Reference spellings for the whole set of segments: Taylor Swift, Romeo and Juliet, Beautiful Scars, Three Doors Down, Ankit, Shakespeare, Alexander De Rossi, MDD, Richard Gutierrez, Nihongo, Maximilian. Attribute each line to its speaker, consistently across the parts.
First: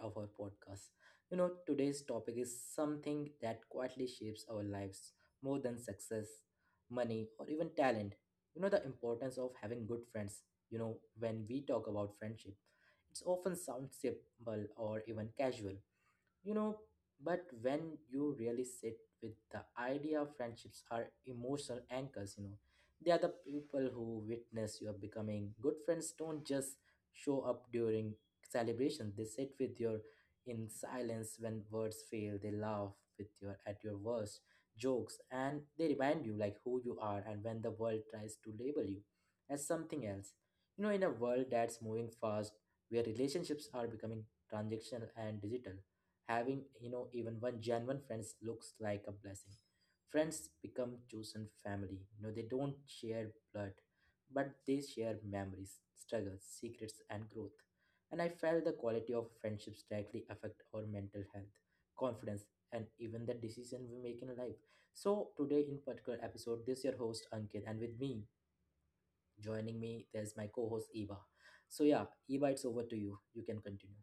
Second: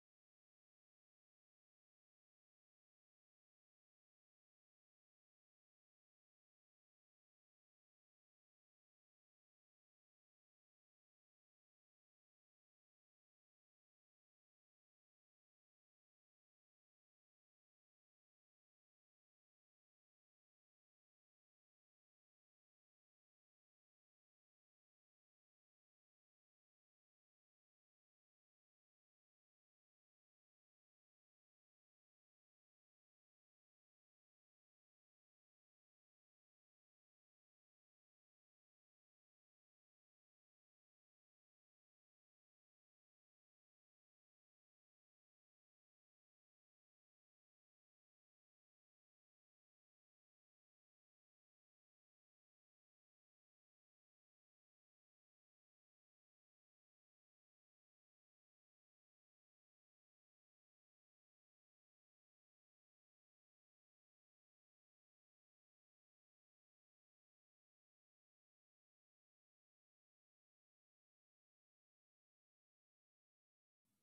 Speaker 1: of our podcast. Today's topic is something that quietly shapes our lives more than success, money, or even talent. The importance of having good friends. When we talk about friendship, it's often sounds simple or even casual, you know, but when you really sit with the idea of friendships are emotional anchors, they are the people who witness your becoming. Good friends don't just show up during celebrations, they sit with you in silence when words fail, they laugh with your at your worst jokes, and they remind you like who you are and when the world tries to label you as something else. In a world that's moving fast, where relationships are becoming transactional and digital. Having, even one genuine friends looks like a blessing. Friends become chosen family. They don't share blood, but they share memories, struggles, secrets, and growth. And I felt the quality of friendships directly affect our mental health, confidence, and even the decision we make in life. So today, in particular episode, this is your host Ankit, and with me, joining me, there's my co-host Eva. So yeah, Eva, it's over to you. You can continue.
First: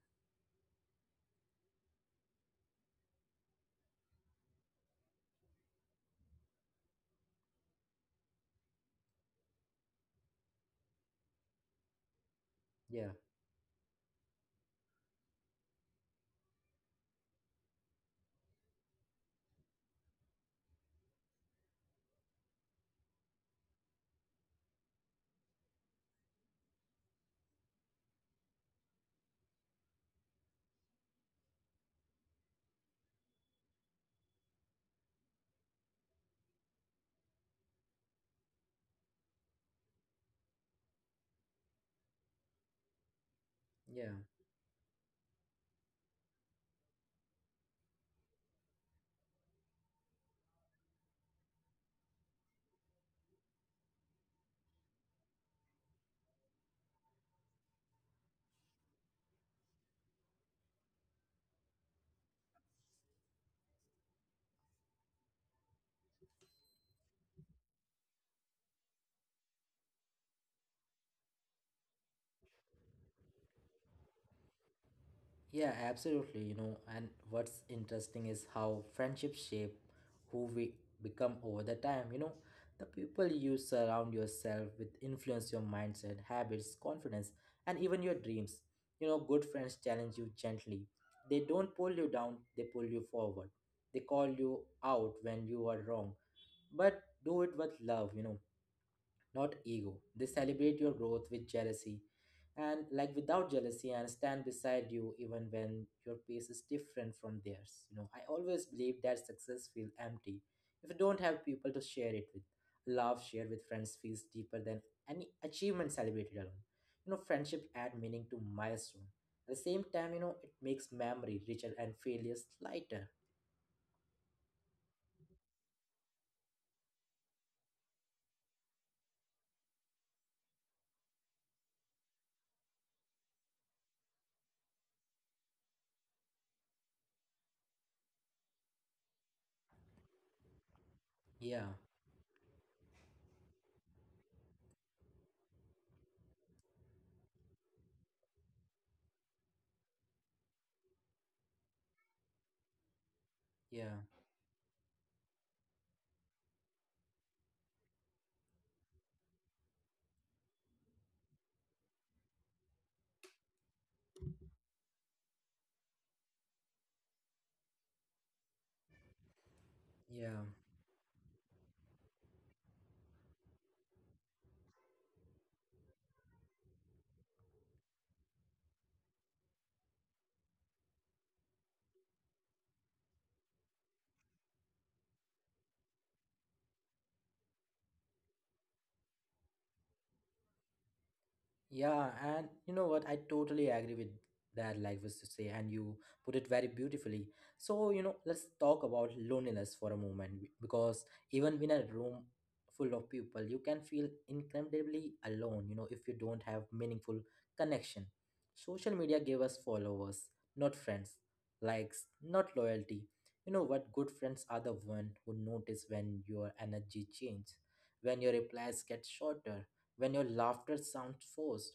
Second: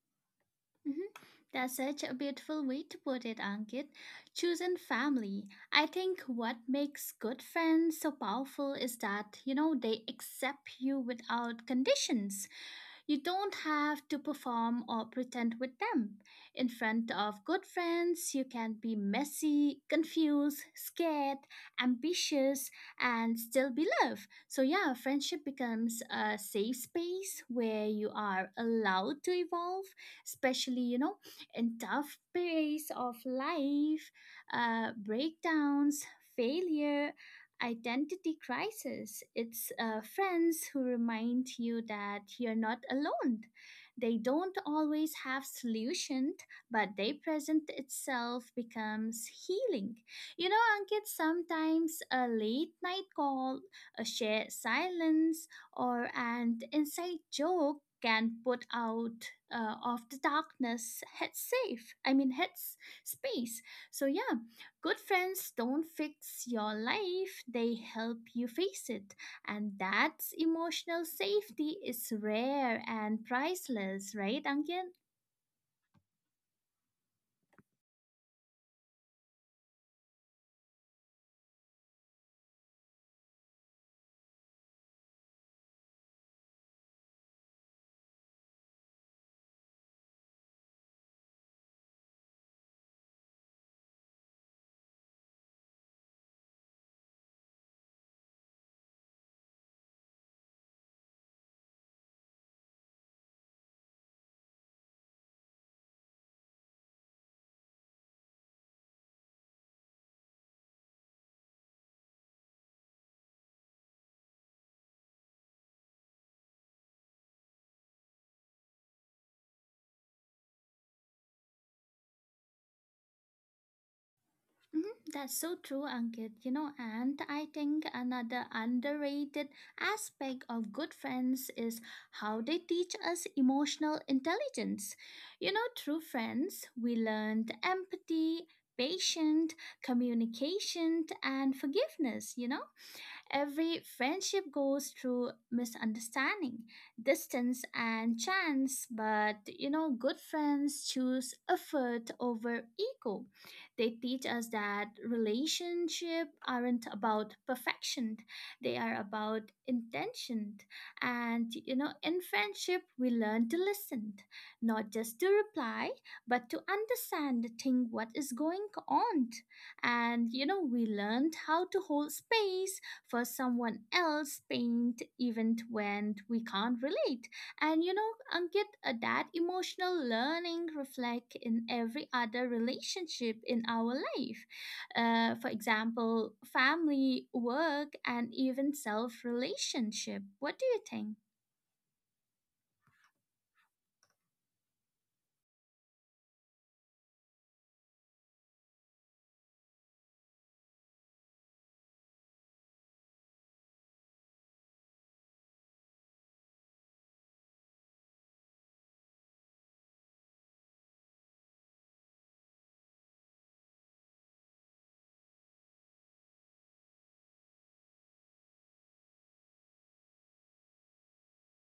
Speaker 2: Mhm. That's such a beautiful way to put it, Ankit. Choosing family. I think what makes good friends so powerful is that, you know, they accept you without conditions.
Speaker 1: Yeah,
Speaker 2: You don't have to perform or pretend with them. In front of good friends, you can be messy, confused, scared, ambitious, and still be loved. So, yeah, friendship becomes a safe space where you are allowed to evolve, especially, you know, in tough periods of life, breakdowns, failure, identity crisis. It's friends who remind you that you're not alone.
Speaker 1: yeah.
Speaker 2: They don't always have solutions, but they present itself becomes healing. You know, Ankit, sometimes a late night call, a shared silence, or an inside joke can put out of the darkness head safe, I mean space. So yeah, good friends don't fix your life, they help you face it. And that emotional safety is rare and priceless, right, Ankit?
Speaker 1: Yeah, absolutely. And what's interesting is how friendships shape who we become over the time. The people you surround yourself with influence your mindset, habits, confidence, and even your dreams. Good friends challenge you gently. They don't pull you down, they pull you forward. They call you out when you are wrong, but do it with love, not ego. They celebrate your growth with jealousy and like without jealousy and stand beside you even when your pace is different from theirs. I always believe that success feels empty if you don't have people to share it with. Love shared with friends feels deeper than any achievement celebrated alone. Friendship add meaning to milestone. At the same time, it makes memory richer and failures lighter.
Speaker 2: Mhm, that's so true, Ankit. You know, and I think another underrated aspect of good friends is how they teach us emotional intelligence. You know, through friends, we learned empathy, patience, communication, and
Speaker 1: Yeah,
Speaker 2: forgiveness, you know. Every friendship goes through misunderstanding, distance, and chance, but you know, good friends choose effort over ego. They
Speaker 1: yeah,
Speaker 2: teach us that relationships aren't about perfection, they are about intention. And you know, in friendship, we learn to listen, not just to reply, but to understand the thing what is going on. And
Speaker 1: yeah.
Speaker 2: you know, we learned how to hold space for someone else paint even when we can't relate. And you know, Ankit, that emotional learning reflect in every other relationship in our life, for example family, work, and even self relationship. What do you think?
Speaker 1: Yeah, and you know what? I totally agree with that, like was to say, and you put it very beautifully. So, let's talk about loneliness for a moment because even in a room full of people, you can feel incredibly alone, if you don't have meaningful connection. Social media gave us followers, not friends, likes, not loyalty. You know what? Good friends are the one who notice when your energy changes, when your replies get shorter, when your laughter sounds forced,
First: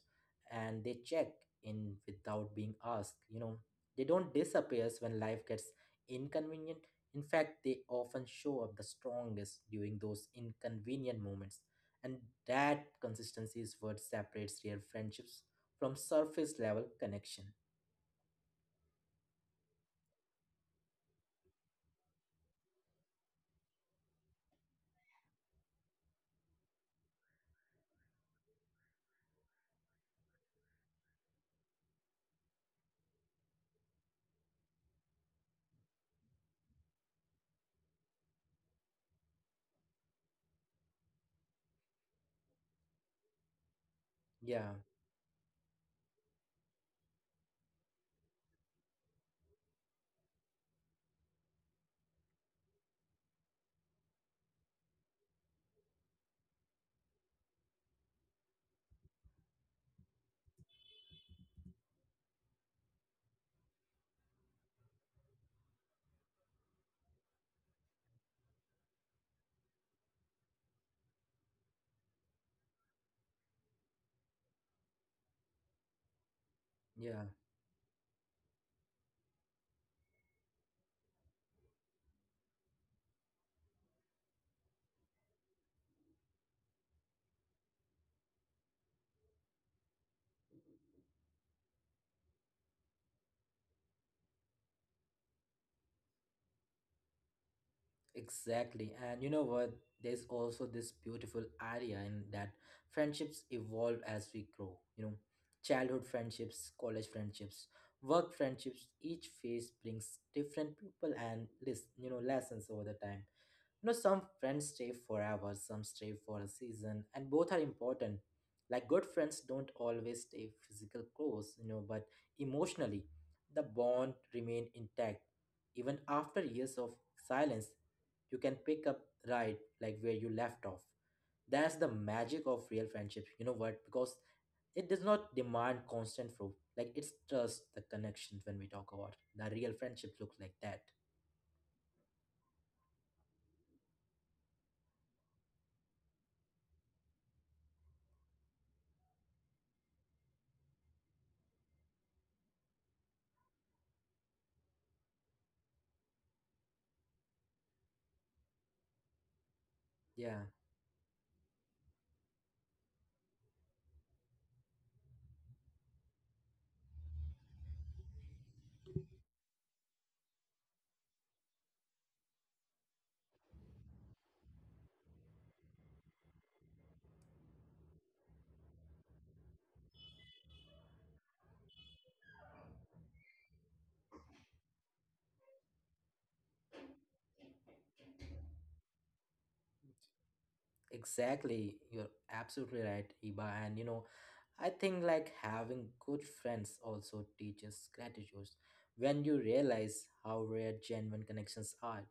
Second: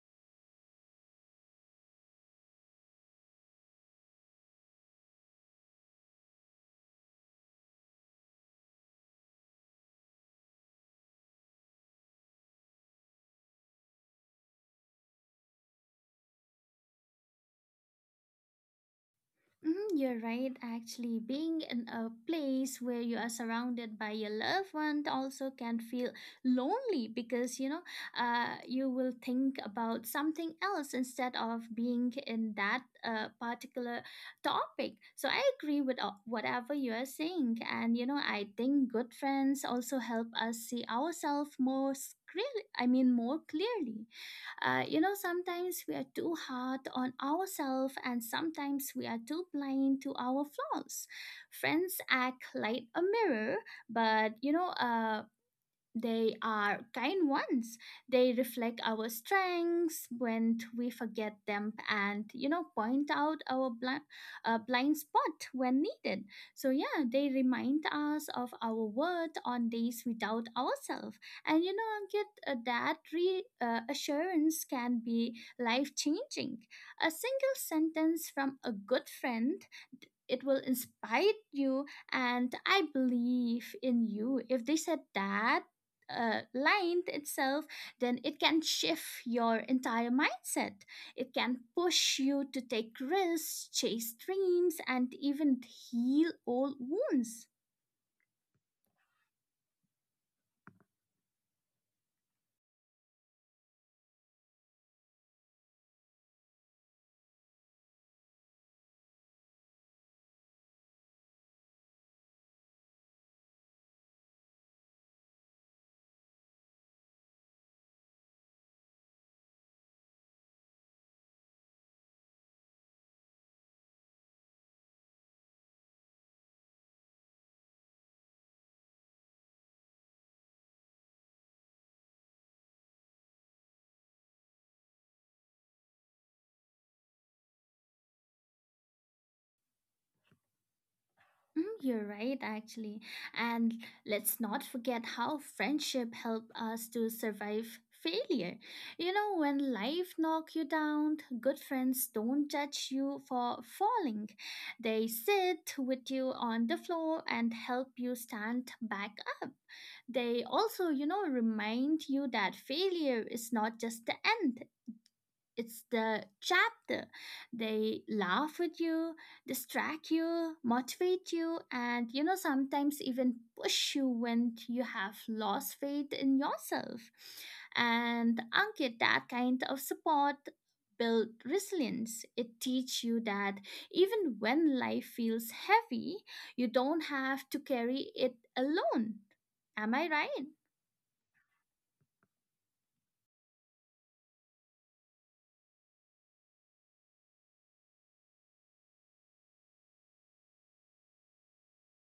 Speaker 1: and they check in without being asked. They don't disappear when life gets inconvenient. In fact, they often show up the strongest during those inconvenient moments, and that consistency is what separates real friendships from surface level connection.
Speaker 2: Mhm, you're right. Actually, being in a place where you are surrounded by your loved one also can feel lonely, because you know, you will think about something else instead of being in that particular topic. So I agree with whatever you are saying, and you know, I think good friends also help us see ourselves more clearly. I mean, more clearly.
Speaker 1: Yeah,
Speaker 2: You know, sometimes we are too hard on ourselves and sometimes we are too blind to our flaws. Friends act like a mirror, but you know, they are kind ones. They reflect our strengths when we forget them and, you know, point out our blind spot when needed. So, yeah, they remind us of our worth on days without ourselves. And, you know, Ankit, that re assurance can be life changing. A
Speaker 1: yeah.
Speaker 2: single sentence from a good friend, it will inspire you. And I believe in you, if they said that length itself, then it can shift your entire mindset. It can push you to take risks, chase dreams, and even heal old wounds.
Speaker 1: Exactly. And you know what? There's also this beautiful idea in that friendships evolve as we grow. Childhood friendships, college friendships, work friendships, each phase brings different people and lessons over the time. Some friends stay forever, some stay for a season, and both are important. Like good friends don't always stay physical close, but emotionally, the bond remain intact. Even after years of silence, you can pick up right like where you left off. That's the magic of real friendship. You know what? Because it does not demand constant proof. Like it's just the connection when we talk about the real friendship looks like that.
Speaker 2: Mm, you're right, actually. And let's not forget how friendship help us to survive failure. You know, when life knock you down, good friends don't judge you for falling. They sit with you on the floor and help you stand back up. They
Speaker 1: Yeah.
Speaker 2: also, you know, remind you that failure is not just the end. It's the chapter. They laugh with you, distract you, motivate you, and you know, sometimes even push you when you have lost faith in yourself. And Ankit, that kind of support build resilience. It teach you that even when life feels heavy, you don't have to carry it alone. Am I right?
Speaker 1: Exactly, you're absolutely right, Iba. And I think like having good friends also teaches gratitude. When you realize how rare genuine connections are,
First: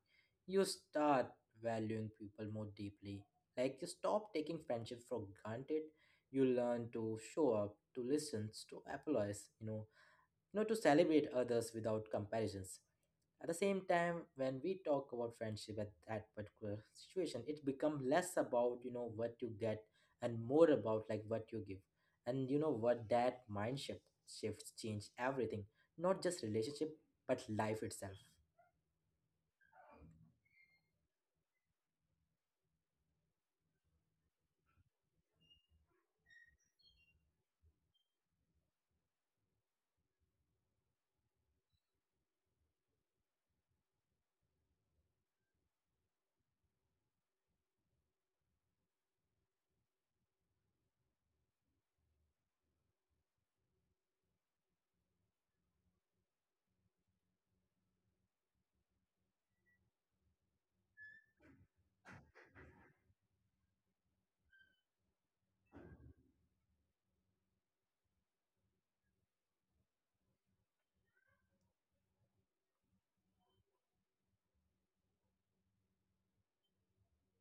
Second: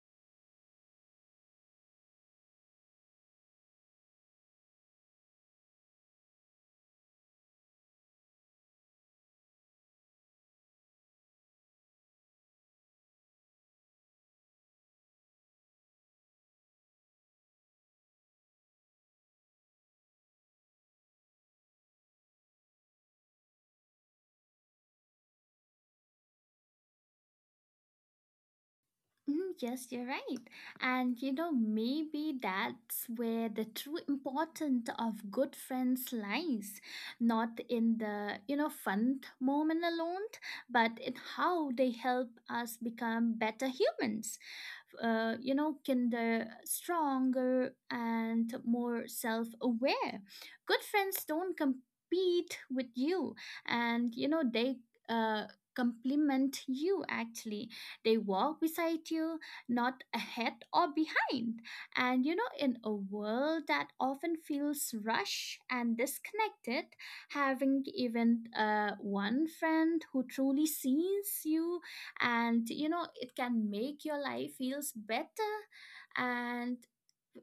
Speaker 1: you start valuing people more deeply. Like you stop taking friendship for granted. You learn to show up, to listen, to apologize. To celebrate others without comparisons. At the same time, when we talk about friendship at that particular situation, it becomes less about what you get and more about like what you give, and you know what, that mind shift shifts change everything, not just relationship but life itself.
Speaker 2: Mhm, yes, you're right. And you know, maybe that's where the true importance of good friends lies. Not in the, you know, fun moment alone, but in how they help us become better humans. You know, kinder, stronger, and more self aware. Good friends don't compete with you, and, you know, they uh, complement you actually. They walk beside you, not ahead or behind. And you know, in a world that often feels rushed and disconnected, having even one friend who truly sees you, and you know, it can make your life feels better, and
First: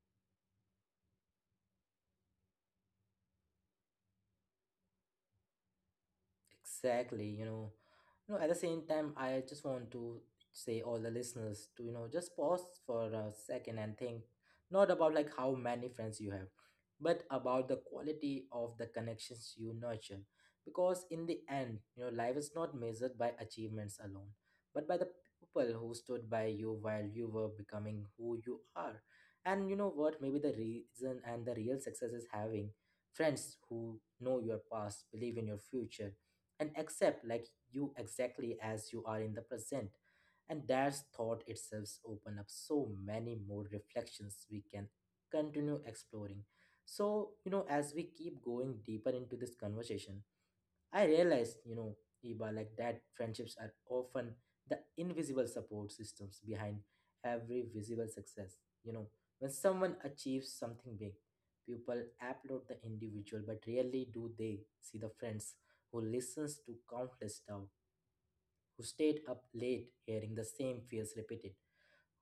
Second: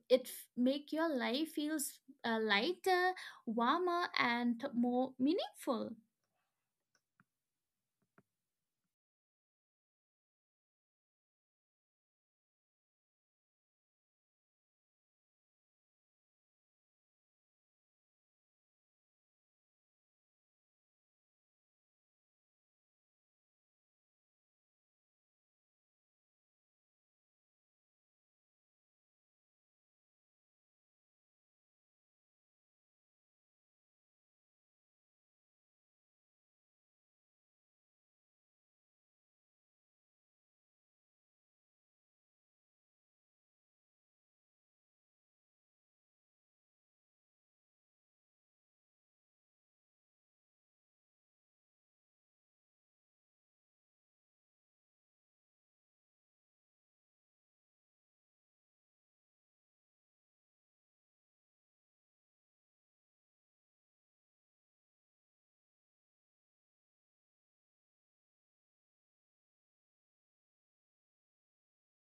Speaker 2: make your life feels lighter, warmer, and more meaningful.
Speaker 1: Exactly. At the same time, I just want to say all the listeners to, just pause for a second and think not about like how many friends you have, but about the quality of the connections you nurture. Because in the end, life is not measured by achievements alone, but by the people who stood by you while you were becoming who you are. And you know what? Maybe the reason and the real success is having friends who know your past, believe in your future and accept like you exactly as you are in the present, and that thought itself open up so many more reflections we can continue exploring. So as we keep going deeper into this conversation, I realized, Iba, like that friendships are often the invisible support systems behind every visible success. You know, when someone achieves something big, people applaud the individual, but rarely do they see the friends who listens to countless doubt, who stayed up late hearing the same fears repeated,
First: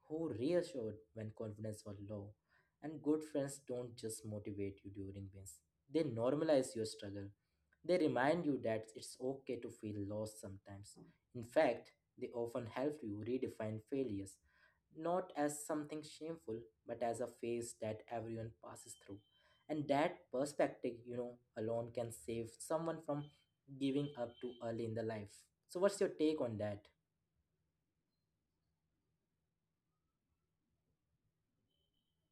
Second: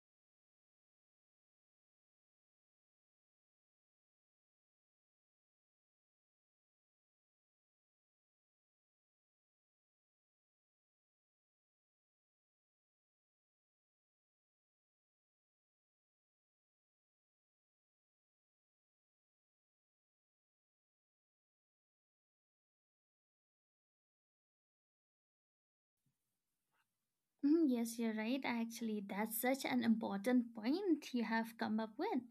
Speaker 1: who reassured when confidence was low. And good friends don't just motivate you during wins, they normalize your struggle. They remind you that it's okay to feel lost sometimes. In fact, they often help you redefine failures, not as something shameful, but as a phase that everyone passes through. And that perspective, alone can save someone from giving up too early in the life. So, what's your take on that?
Speaker 2: Mm, yes, you're right. Actually, that's such an important point you have come up with.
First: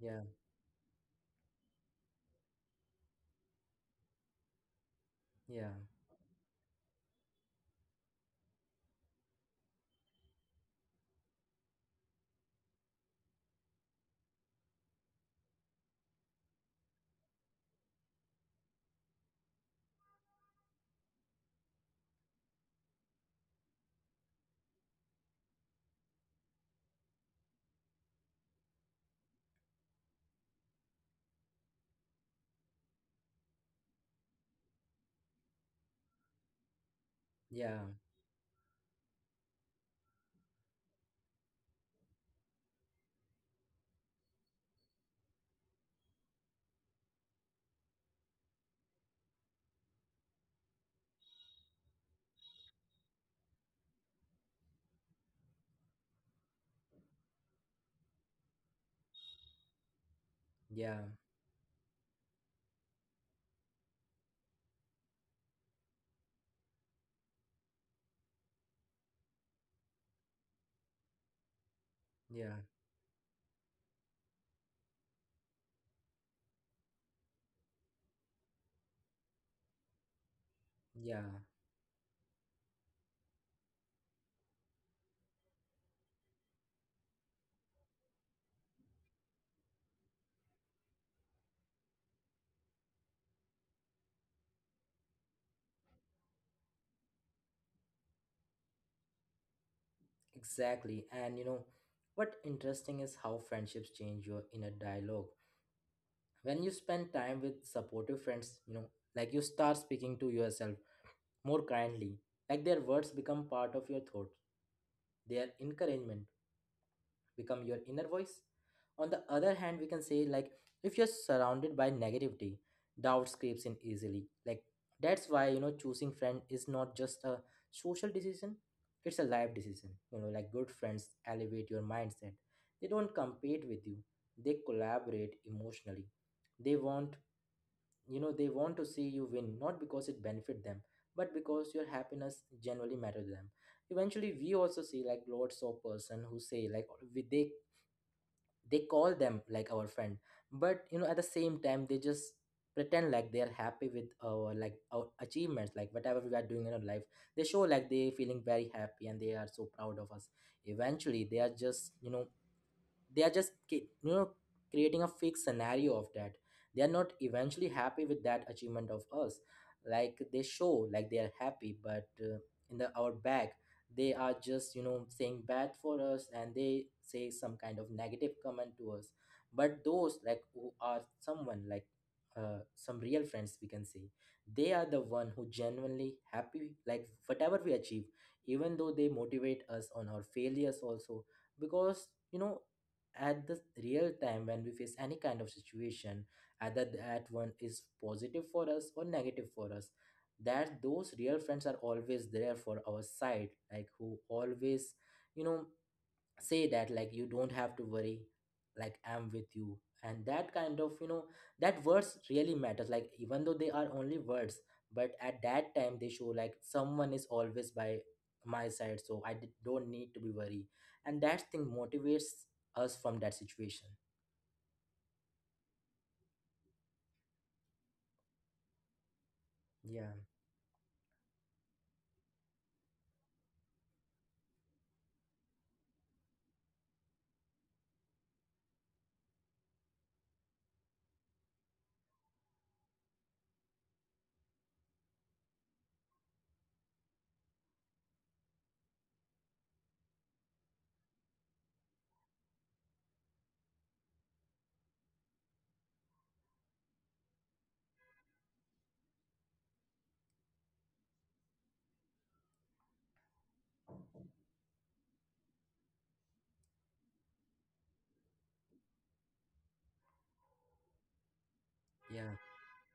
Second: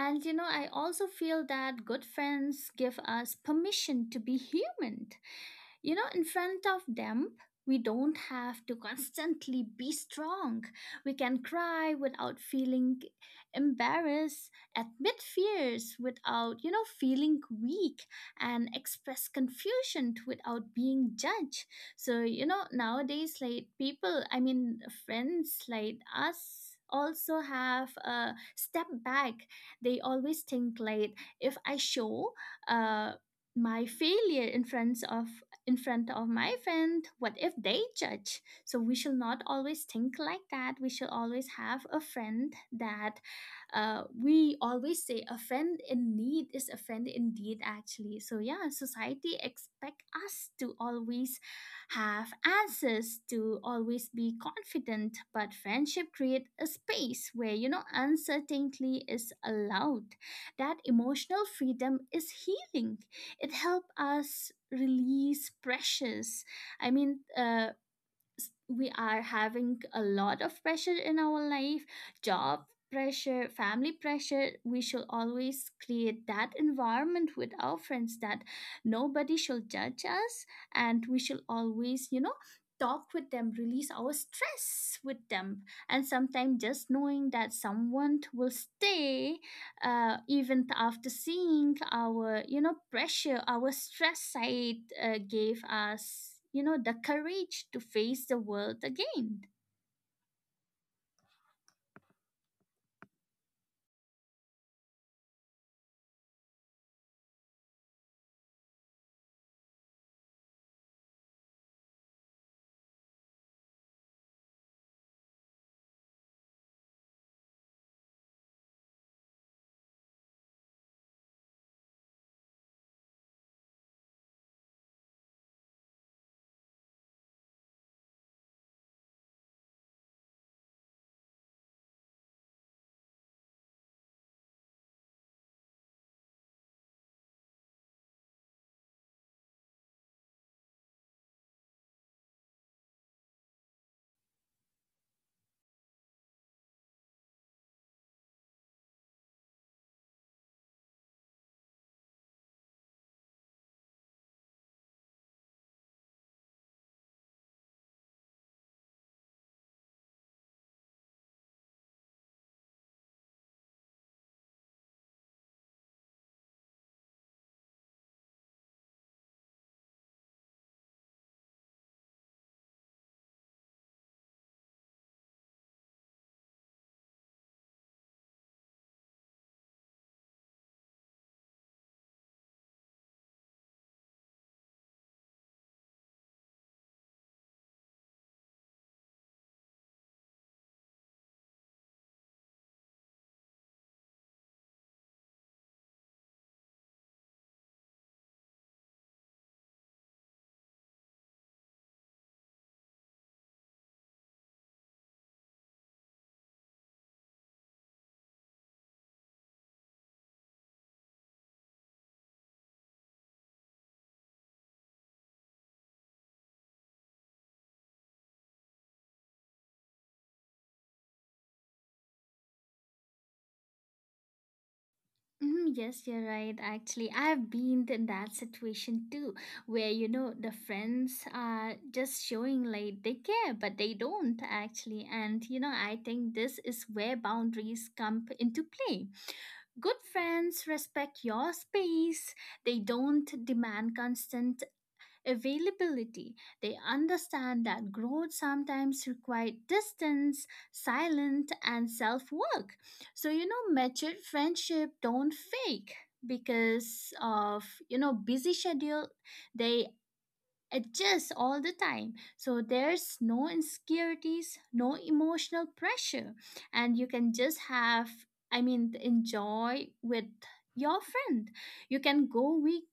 Speaker 1: Yeah,
Speaker 2: you know, I also feel that good friends give us permission to be human.
Speaker 1: yeah,
Speaker 2: You know, in front of them we don't have to constantly be strong. We can cry without feeling embarrassed, admit fears without, you know, feeling weak, and express confusion without being judged. So you know, nowadays, like people, I mean friends like us also have a step back. They always think like, if I show uh my failure in front of my friend, what if they
Speaker 1: yeah,
Speaker 2: judge? So we should not always think like that. We should always have a friend that, we always say a friend in need is a friend indeed, actually. So yeah, society expect us to always have answers, to always be confident, but friendship create a space where you know uncertainty is allowed. That
Speaker 1: yeah,
Speaker 2: emotional freedom is healing. It helps us release pressures. I mean, we are having a lot of pressure in our life,
Speaker 1: yeah.
Speaker 2: job pressure, family pressure. We should always create that environment with our friends that nobody should judge us, and we
Speaker 1: Yeah,
Speaker 2: should always, you know, talk with them, release our stress with them. And sometimes just knowing that someone will stay, even after seeing our, you know, pressure, our stress side, gave us, you know, the courage to face the world again.
Speaker 1: exactly. And what interesting is how friendships change your inner dialogue. When you spend time with supportive friends, like you start speaking to yourself more kindly, like their words become part of your thoughts, their encouragement become your inner voice. On the other hand, we can say like if you're surrounded by negativity, doubt creeps in easily. Like that's why choosing friend is not just a social decision, it's a life decision. Like good friends elevate your mindset. They don't compete with you, they collaborate emotionally. They want to see you win, not because it benefit them but because your happiness generally matters to them. Eventually we also see like lots of person who say like we, they call them like our friend, but at the same time they just pretend like they are happy with our like our achievements, like whatever we are doing in our life. They show like they feeling very happy and they are so proud of us. Eventually they are just they are just ca- you know creating a fake scenario of that. They are not eventually happy with that achievement of us. Like they show like they are happy, but in the our back they are just saying bad for us, and they say some kind of negative comment to us. But those like who are someone like some real friends we can say, they are the one who genuinely happy like whatever we achieve. Even though they motivate us on our failures also, because at the real time when we face any kind of situation, either that one is positive for us or negative for us, that those real friends are always there for our side, like who always you know say that like you don't have to worry, like I'm with you. And that kind of that words really matters. Like even though they are only words, but at that time they show like someone is always by my side, so I don't need to be worried. And that thing motivates us from that situation.
Speaker 2: Mhm, yes, you're right. Actually, I've been in that situation too, where you
Speaker 1: Yeah,
Speaker 2: know the friends are just showing like they care but they don't actually. And you know, I think this is where boundaries into play. Good friends respect your space. They don't demand constant availability. They understand that growth sometimes requires distance, silence, and self work. So, you know, mature friendship don't fake because of, you know, busy schedule. They adjust all the time. So there's no insecurities, no emotional pressure, and you can just have, I mean, enjoy with your friend. You can
Speaker 1: yeah,
Speaker 2: go week.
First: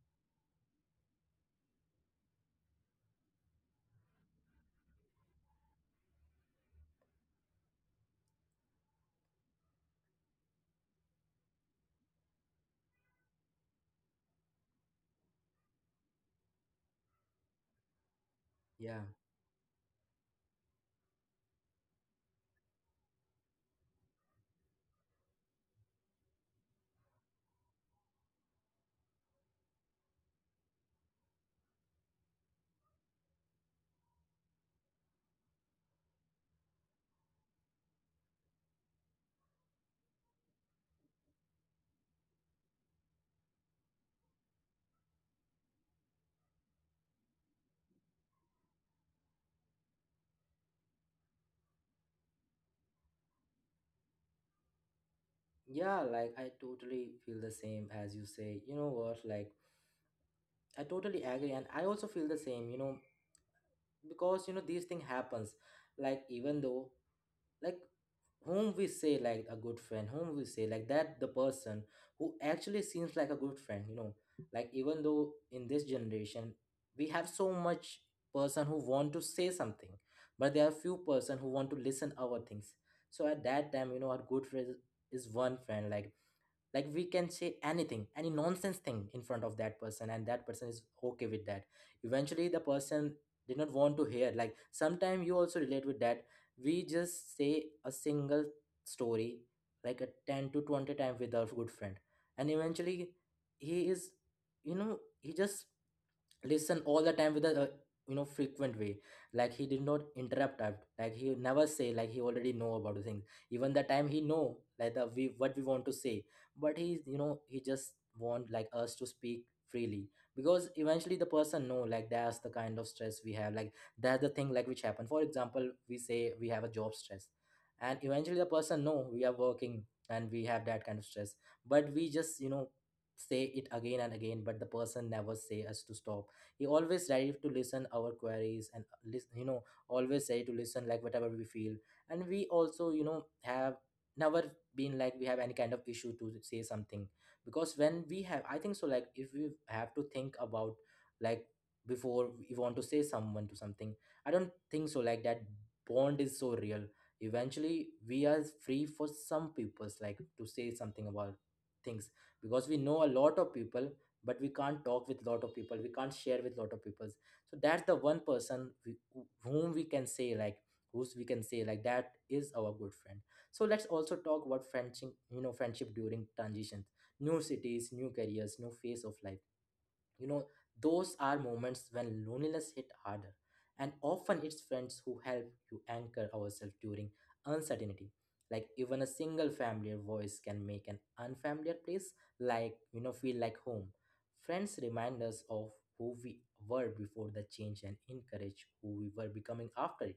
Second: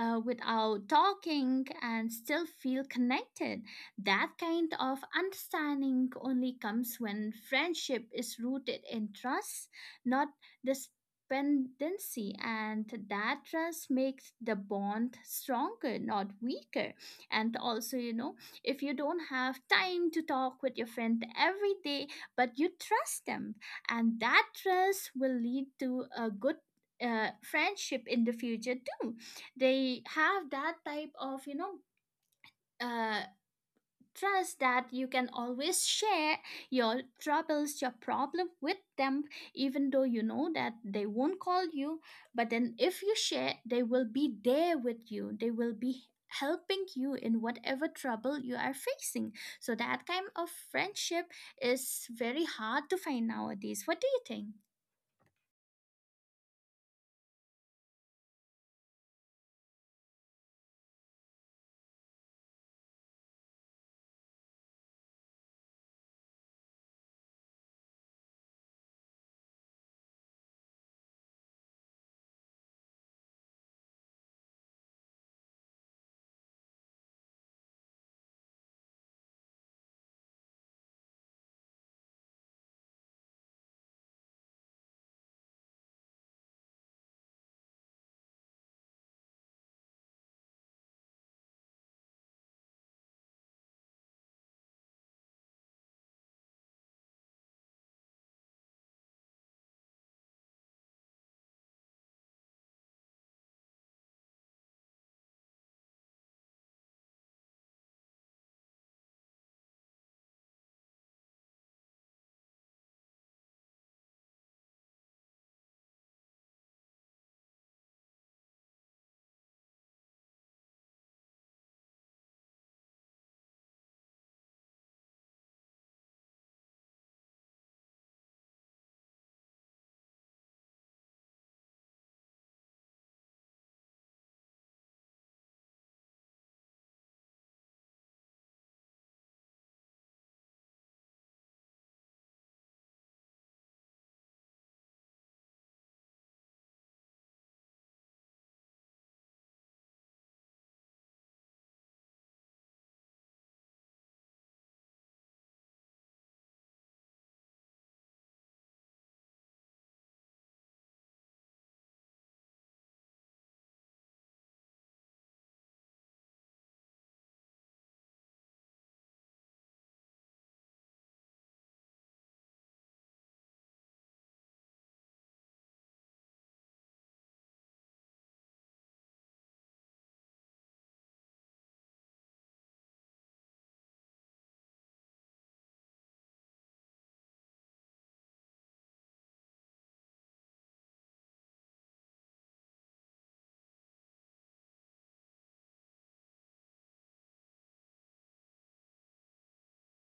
Speaker 2: Without talking and still feel connected. That kind of understanding only comes when friendship is rooted in trust, not dependency, and that trust makes the bond stronger, not weaker. And also, you know, if you
Speaker 1: yeah,
Speaker 2: don't have time to talk with your friend every day, but you trust them, and that trust will lead to a good friendship in the future too. They have that type of, you know, uh, trust that you can always share your troubles, your problem with them, even though you know that they won't call you. But then if you share, they will be there with you, they will be helping you in whatever trouble you are facing. So that kind of friendship is very hard to find nowadays. What do you think?
Speaker 1: yeah. Like I totally feel the same as you say. You know what Like I totally agree, and I also feel the same. Because these thing happens. Like even though, like whom we say like a good friend, whom we say like that the person who actually seems like a good friend. Like even though in this generation we have so much person who want to say something, but there are few person who want to listen our things. So at that time, our good friend is one friend. Like we can say anything, any nonsense thing, in front of that person, and that person is okay with that. Eventually the person did not want to hear. Like sometimes you also relate with that. We just say a single story like a 10 to 20 times with our good friend, and eventually he is, you know, he just listen all the time with a you know, frequent way. Like he did not interrupt us. Like he never say like he already know about the things, even the time he know like the we what we want to say, but he you know he just want like us to speak freely. Because eventually the person know like that's the kind of stress we have. Like that's the thing like which happen. For example, we say we have a job stress, and eventually the person know we are working and we have that kind of stress, but we just, you know, say it again and again, but the person never say us to stop. He always ready to listen our queries and listen, you know, always ready to listen like whatever we feel. And we also, you know, have never been like we have any kind of issue to say something, because when we have, I think so, like if we have to think about, like, before we want to say someone to something, I don't think so like that bond is so real. Eventually we are free for some people's like to say something about things, because we know a lot of people, but we can't talk with lot of people, we can't share with lot of people. So that's the one person whom we can say like, who's we can say like that is our good friend. So let's also talk about friendship. You know, friendship during transitions, new cities, new careers, new phase of life, you know, those are moments when loneliness hit harder, and often it's friends who help you anchor ourselves during uncertainty. Like even a single familiar voice can make an unfamiliar place, like, you know, feel like home. Friends remind us of who we were before the change and encourage who we were becoming after it.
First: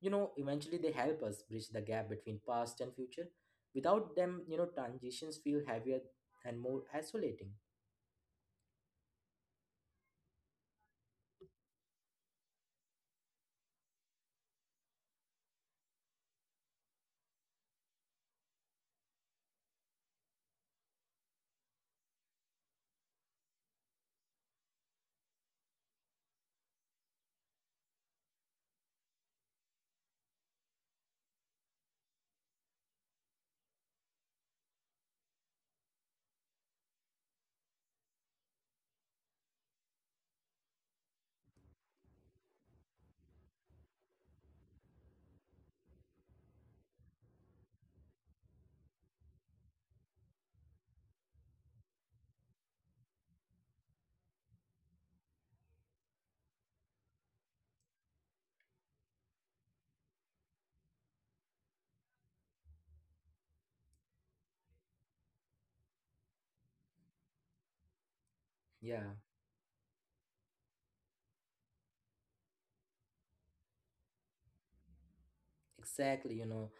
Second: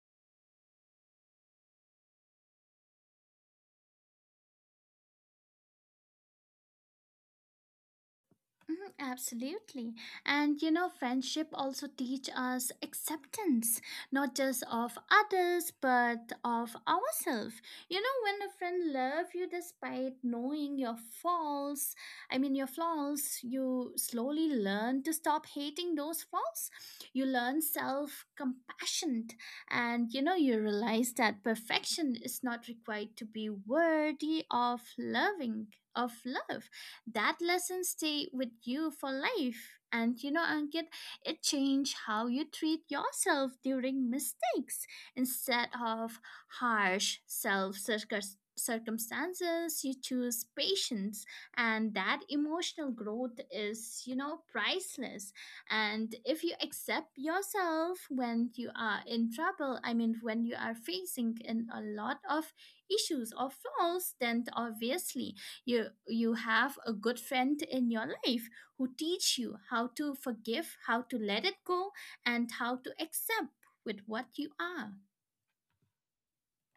Speaker 1: You know, eventually they help us bridge the gap between past and future. Without them, you know, transitions feel heavier and more isolating.
Speaker 2: Mhm, absolutely. And you know, friendship also teach us acceptance, not just of others, but of ourselves. You know, when a friend love you despite knowing your faults, I mean your flaws, you slowly learn to stop hating those flaws. You learn self-compassion, and you know, you realize that perfection is not required to be worthy of loving, of love. That lesson stay with you for life. And you know, Ankit, it changed how you treat yourself during mistakes. Instead of harsh self circumstances, you choose patience, and that emotional growth is, you know, priceless. And if you accept yourself when you are in trouble, I mean when you are facing in a lot of issues or flaws, then obviously you have a good friend in your life who
Speaker 1: Yeah,
Speaker 2: teach you how to forgive, how to let it go, and how to accept with what you are.
Speaker 1: exactly. You know,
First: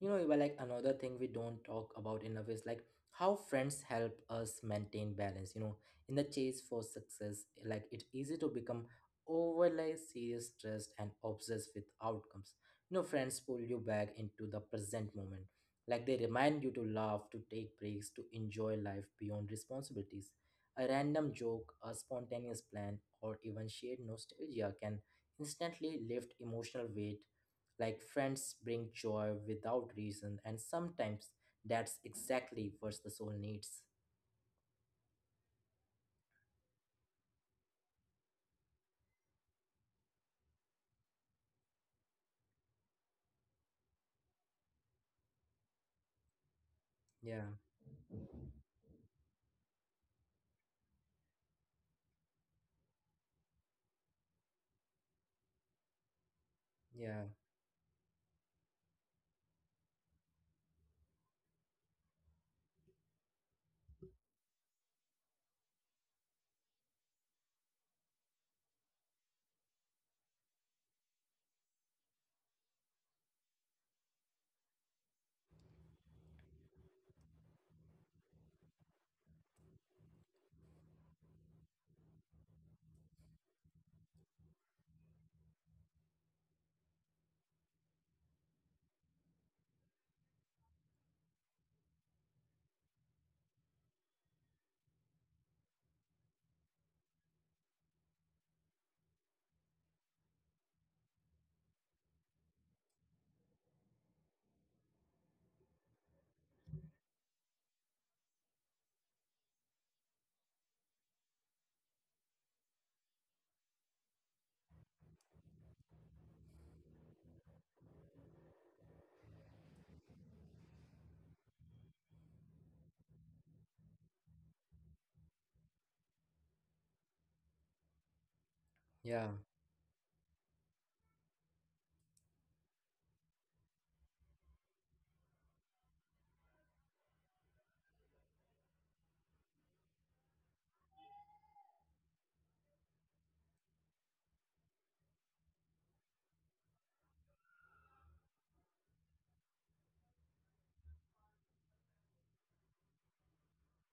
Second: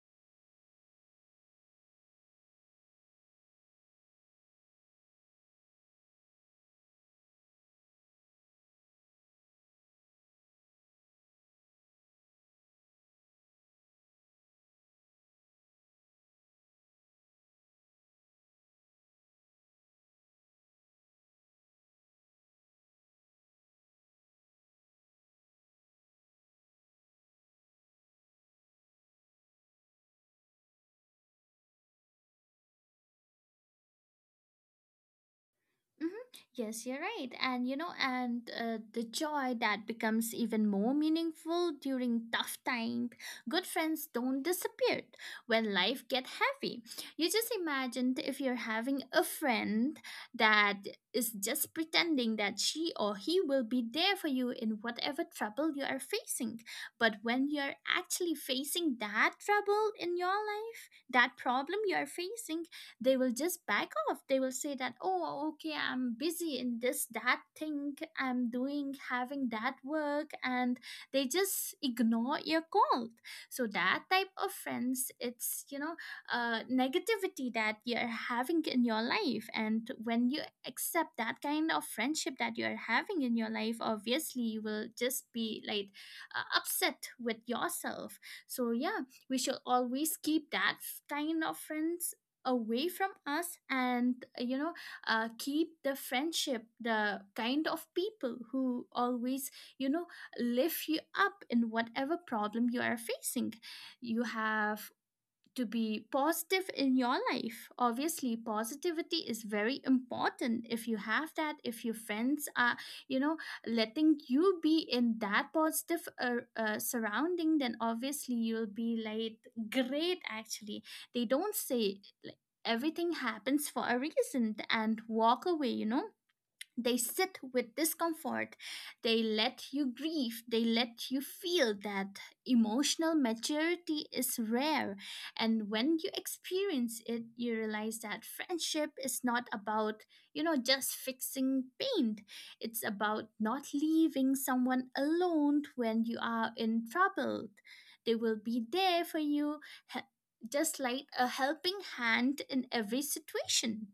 Speaker 1: you know well, like another thing we don't talk about enough is like how friends help us maintain balance, you know, in the chase for success. Like it's easy to become overly serious, stressed, and obsessed with outcomes. You know, friends pull you back into the present moment. Like they remind you to laugh, to take breaks, to enjoy life beyond responsibilities. A random joke, a spontaneous plan, or even shared nostalgia can instantly lift emotional weight. Like friends bring joy without reason, and sometimes that's exactly what the soul needs.
Speaker 2: Mhm. Yes, you're right. And you know, and the joy that becomes even more meaningful during tough times. Good friends don't disappear when life get heavy. You just
Speaker 1: Yeah,
Speaker 2: imagined, if you're having a friend that is just pretending that she or he will be there for you in whatever trouble you are facing. But
Speaker 1: yeah,
Speaker 2: when you're actually facing that trouble in your life, that problem you are facing, they will just back off. They will say that, oh okay, I'm busy in this that thing, I'm doing, having that work, and they just ignore your call. So that type of friends, it's, you know, negativity that you're having in your life. And when you accept that kind of friendship that you're having in your life, obviously you will just be like upset with yourself. So yeah, we should always keep that kind of friends away from us, and you know, keep the friendship, the kind of people who always, you know, lift you up in whatever problem you are facing. You have to be positive in your life. Obviously, positivity is very important. If you have that, if your friends are, you know, letting you be in that positive surrounding, then obviously you'll be like, great, actually. They don't say, like, everything happens for a reason and walk away. They sit with discomfort. They
Speaker 1: yeah,
Speaker 2: let you grieve. They let you feel that emotional maturity is rare. And when you experience it, you realize that friendship is not about, just fixing pain. It's about not leaving someone alone when you are in trouble. They will be there for you, he- just like a helping hand in every situation.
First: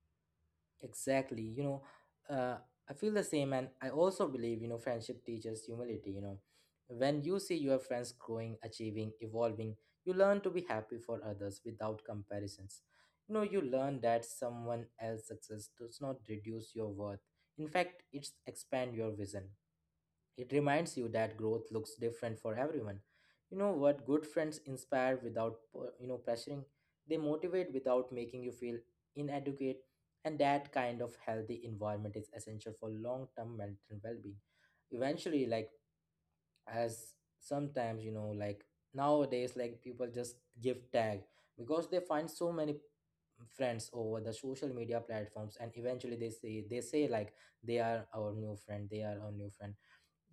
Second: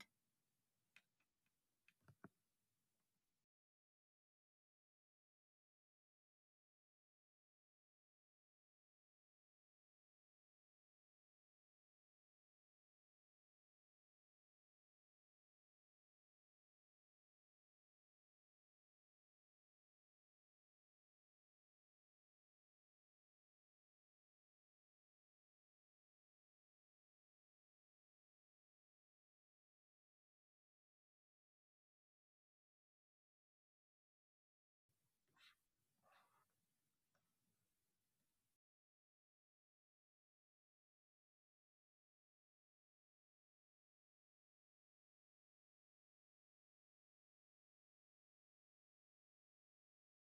Speaker 1: exactly. You know, uh, I feel the same, and I also believe, you know, friendship teaches humility. You know, when you see your friends growing, achieving, evolving, you learn to be happy for others without comparisons. You know, you learn that someone else's success does not reduce your worth. In fact, it's expand your vision. It reminds you that growth looks different for everyone. You know what, good friends inspire without you know, pressuring. They motivate without making you feel inadequate, and that kind of healthy environment is essential for long-term mental well-being. Eventually, like as sometimes, you know, like nowadays, like people just give tag because they find so many friends over the social media platforms, and eventually they say like they are our new friend, they are our new friend.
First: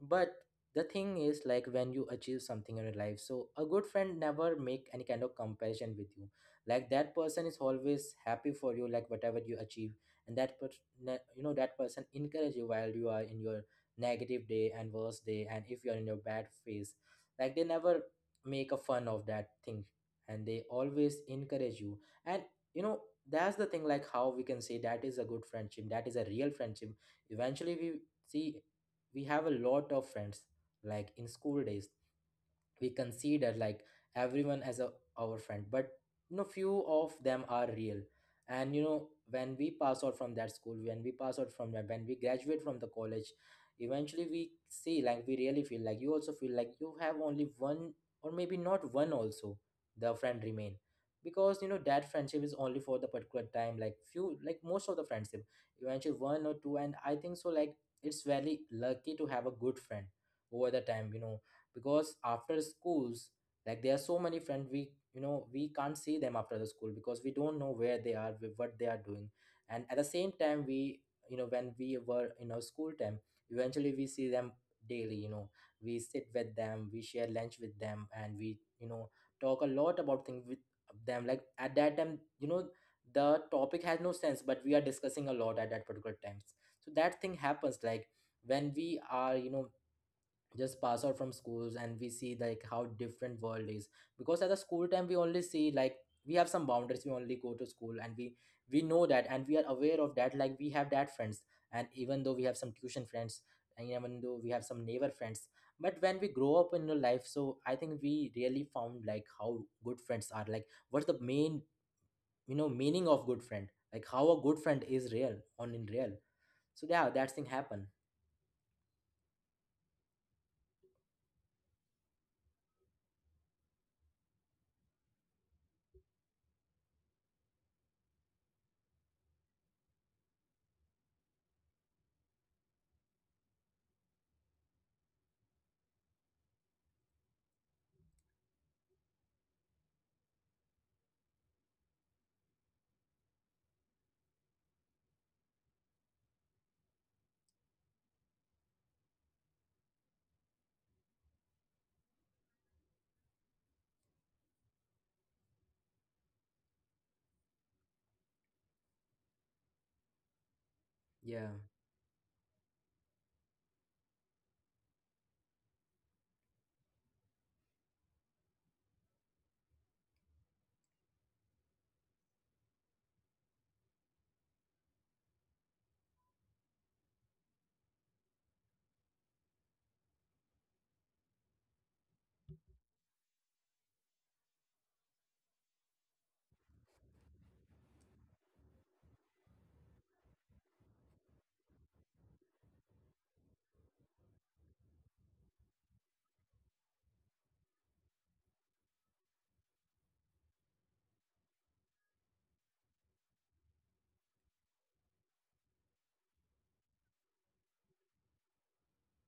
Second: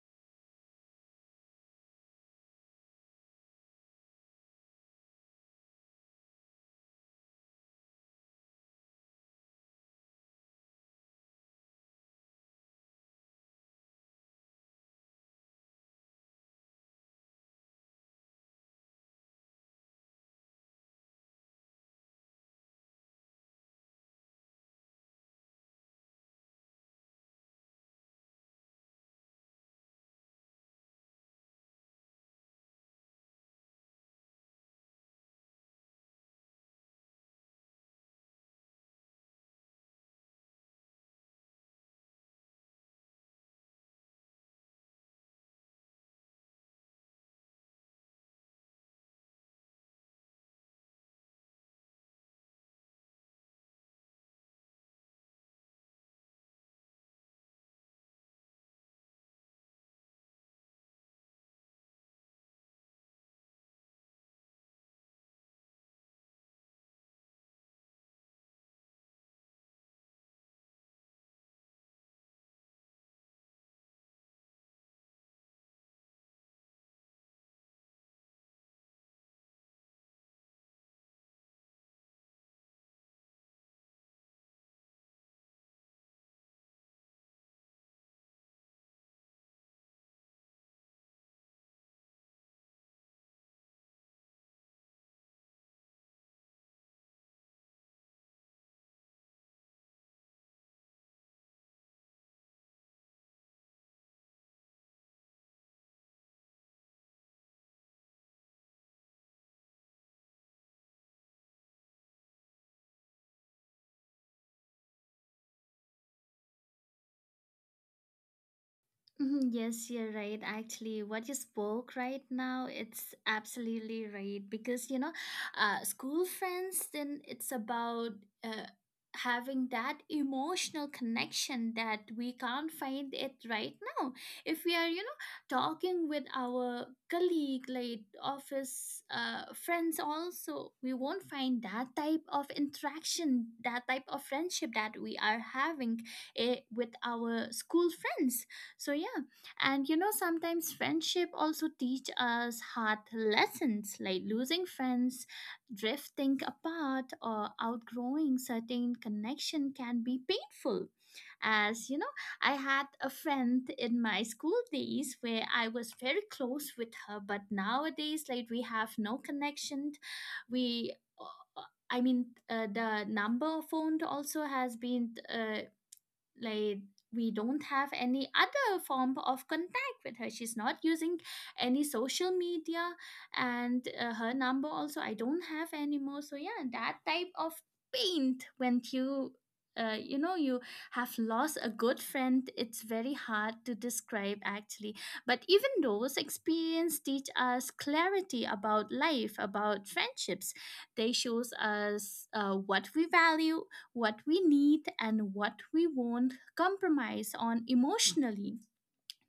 Speaker 1: But the thing is, like, when you achieve something in your life, so a good friend never make any kind of comparison with you. Like that person is always happy for you, like whatever you achieve. And you know, that person encourage you while you are in your negative day and worst day, and if you are in your bad phase, like they never make a fun of that thing, and they always encourage you. And, you know, that's the thing, like how we can say that is a good friendship, that is a real friendship. Eventually we see, we have a lot of friends. Like in school days, we consider like everyone as our friend, but you know, few of them are real. And you know, when we pass out from that school, when we pass out from that, when we graduate from the college, eventually we see like we really feel like, you also feel like you have only one, or maybe not one also, the friend remain. Because you know, that friendship is only for the particular time. Like few, like most of the friendship, eventually one or two, and I think so, like it's very lucky to have a good friend over the time, you know, because after schools, like there are so many friends, we you know we can't see them after the school, because we don't know where they are with what they are doing. And at the same time, we, you know, when we were in our school time, eventually we see them daily, you know, we sit with them, we share lunch with them, and we, you know, talk a lot about things with them. Like at that time, you know, the topic has no sense, but we are discussing a lot at that particular times. So that thing happens like when we are, you know, just pass out from schools, and we see like how different world is, because at the school time we only see like we have some boundaries, we only go to school, and we know that, and we are aware of that, like we have that friends, and even though we have some tuition friends, and even though we have some neighbor friends, but when we grow up in our life, so I think we really found like how good friends are, like what's the main, you know, meaning of good friend, like how a good friend is real on in real. So yeah, that thing happen.
Speaker 2: Mhm. Yes, you're right. Actually, what you spoke right now, it's absolutely right because school friends. Then it's about uh, having that emotional connection that we can't find it right now. If we are, talking with our colleague, like office friends, also we won't find that type of interaction, that type of friendship that we are having with our school friends. So yeah, and you know sometimes friendship also teach us hard lessons like losing friends, drifting apart, or outgrowing certain connection can be painful.
Speaker 1: Yeah,
Speaker 2: As you know, I had a friend in my school days where I was very close with her, but nowadays like we have no connection. We uh, I mean the number phoned also has been like we don't have any other form of contact with her. She's not using any social media, and her number also I don't have anymore. So yeah, that type of pain when you, you know you have lost a good friend, it's very hard to describe actually. But even those experience teach us clarity about life, about friendships. They shows us what we value, what we need, and what we won't compromise on emotionally.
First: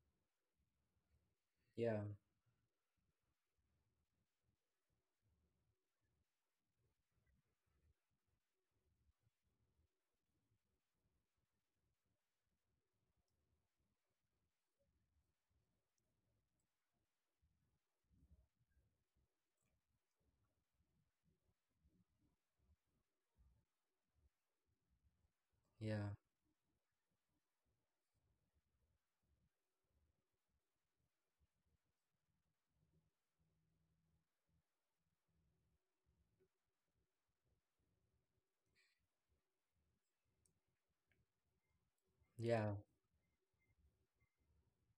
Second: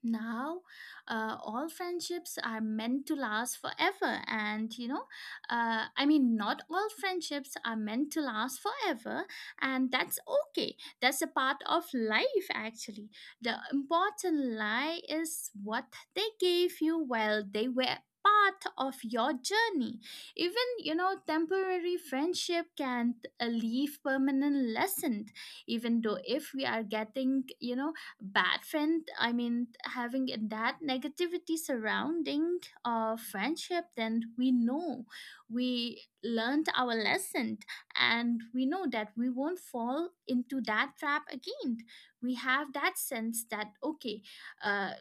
Speaker 2: Now all
Speaker 1: yeah,
Speaker 2: friendships are meant to last forever, and you know I mean not all friendships are meant to last forever, and that's okay. That's a part of life actually. The important lie is what they gave you while they were part of your journey. Even you know temporary friendship can leave permanent lesson. Even though
Speaker 1: yeah,
Speaker 2: if we are getting you know bad friend, I mean having that negativity surrounding friendship, then we know we learned our lesson, and we know that we won't fall into that trap again. We have
Speaker 1: yeah.
Speaker 2: that sense that okay, uh,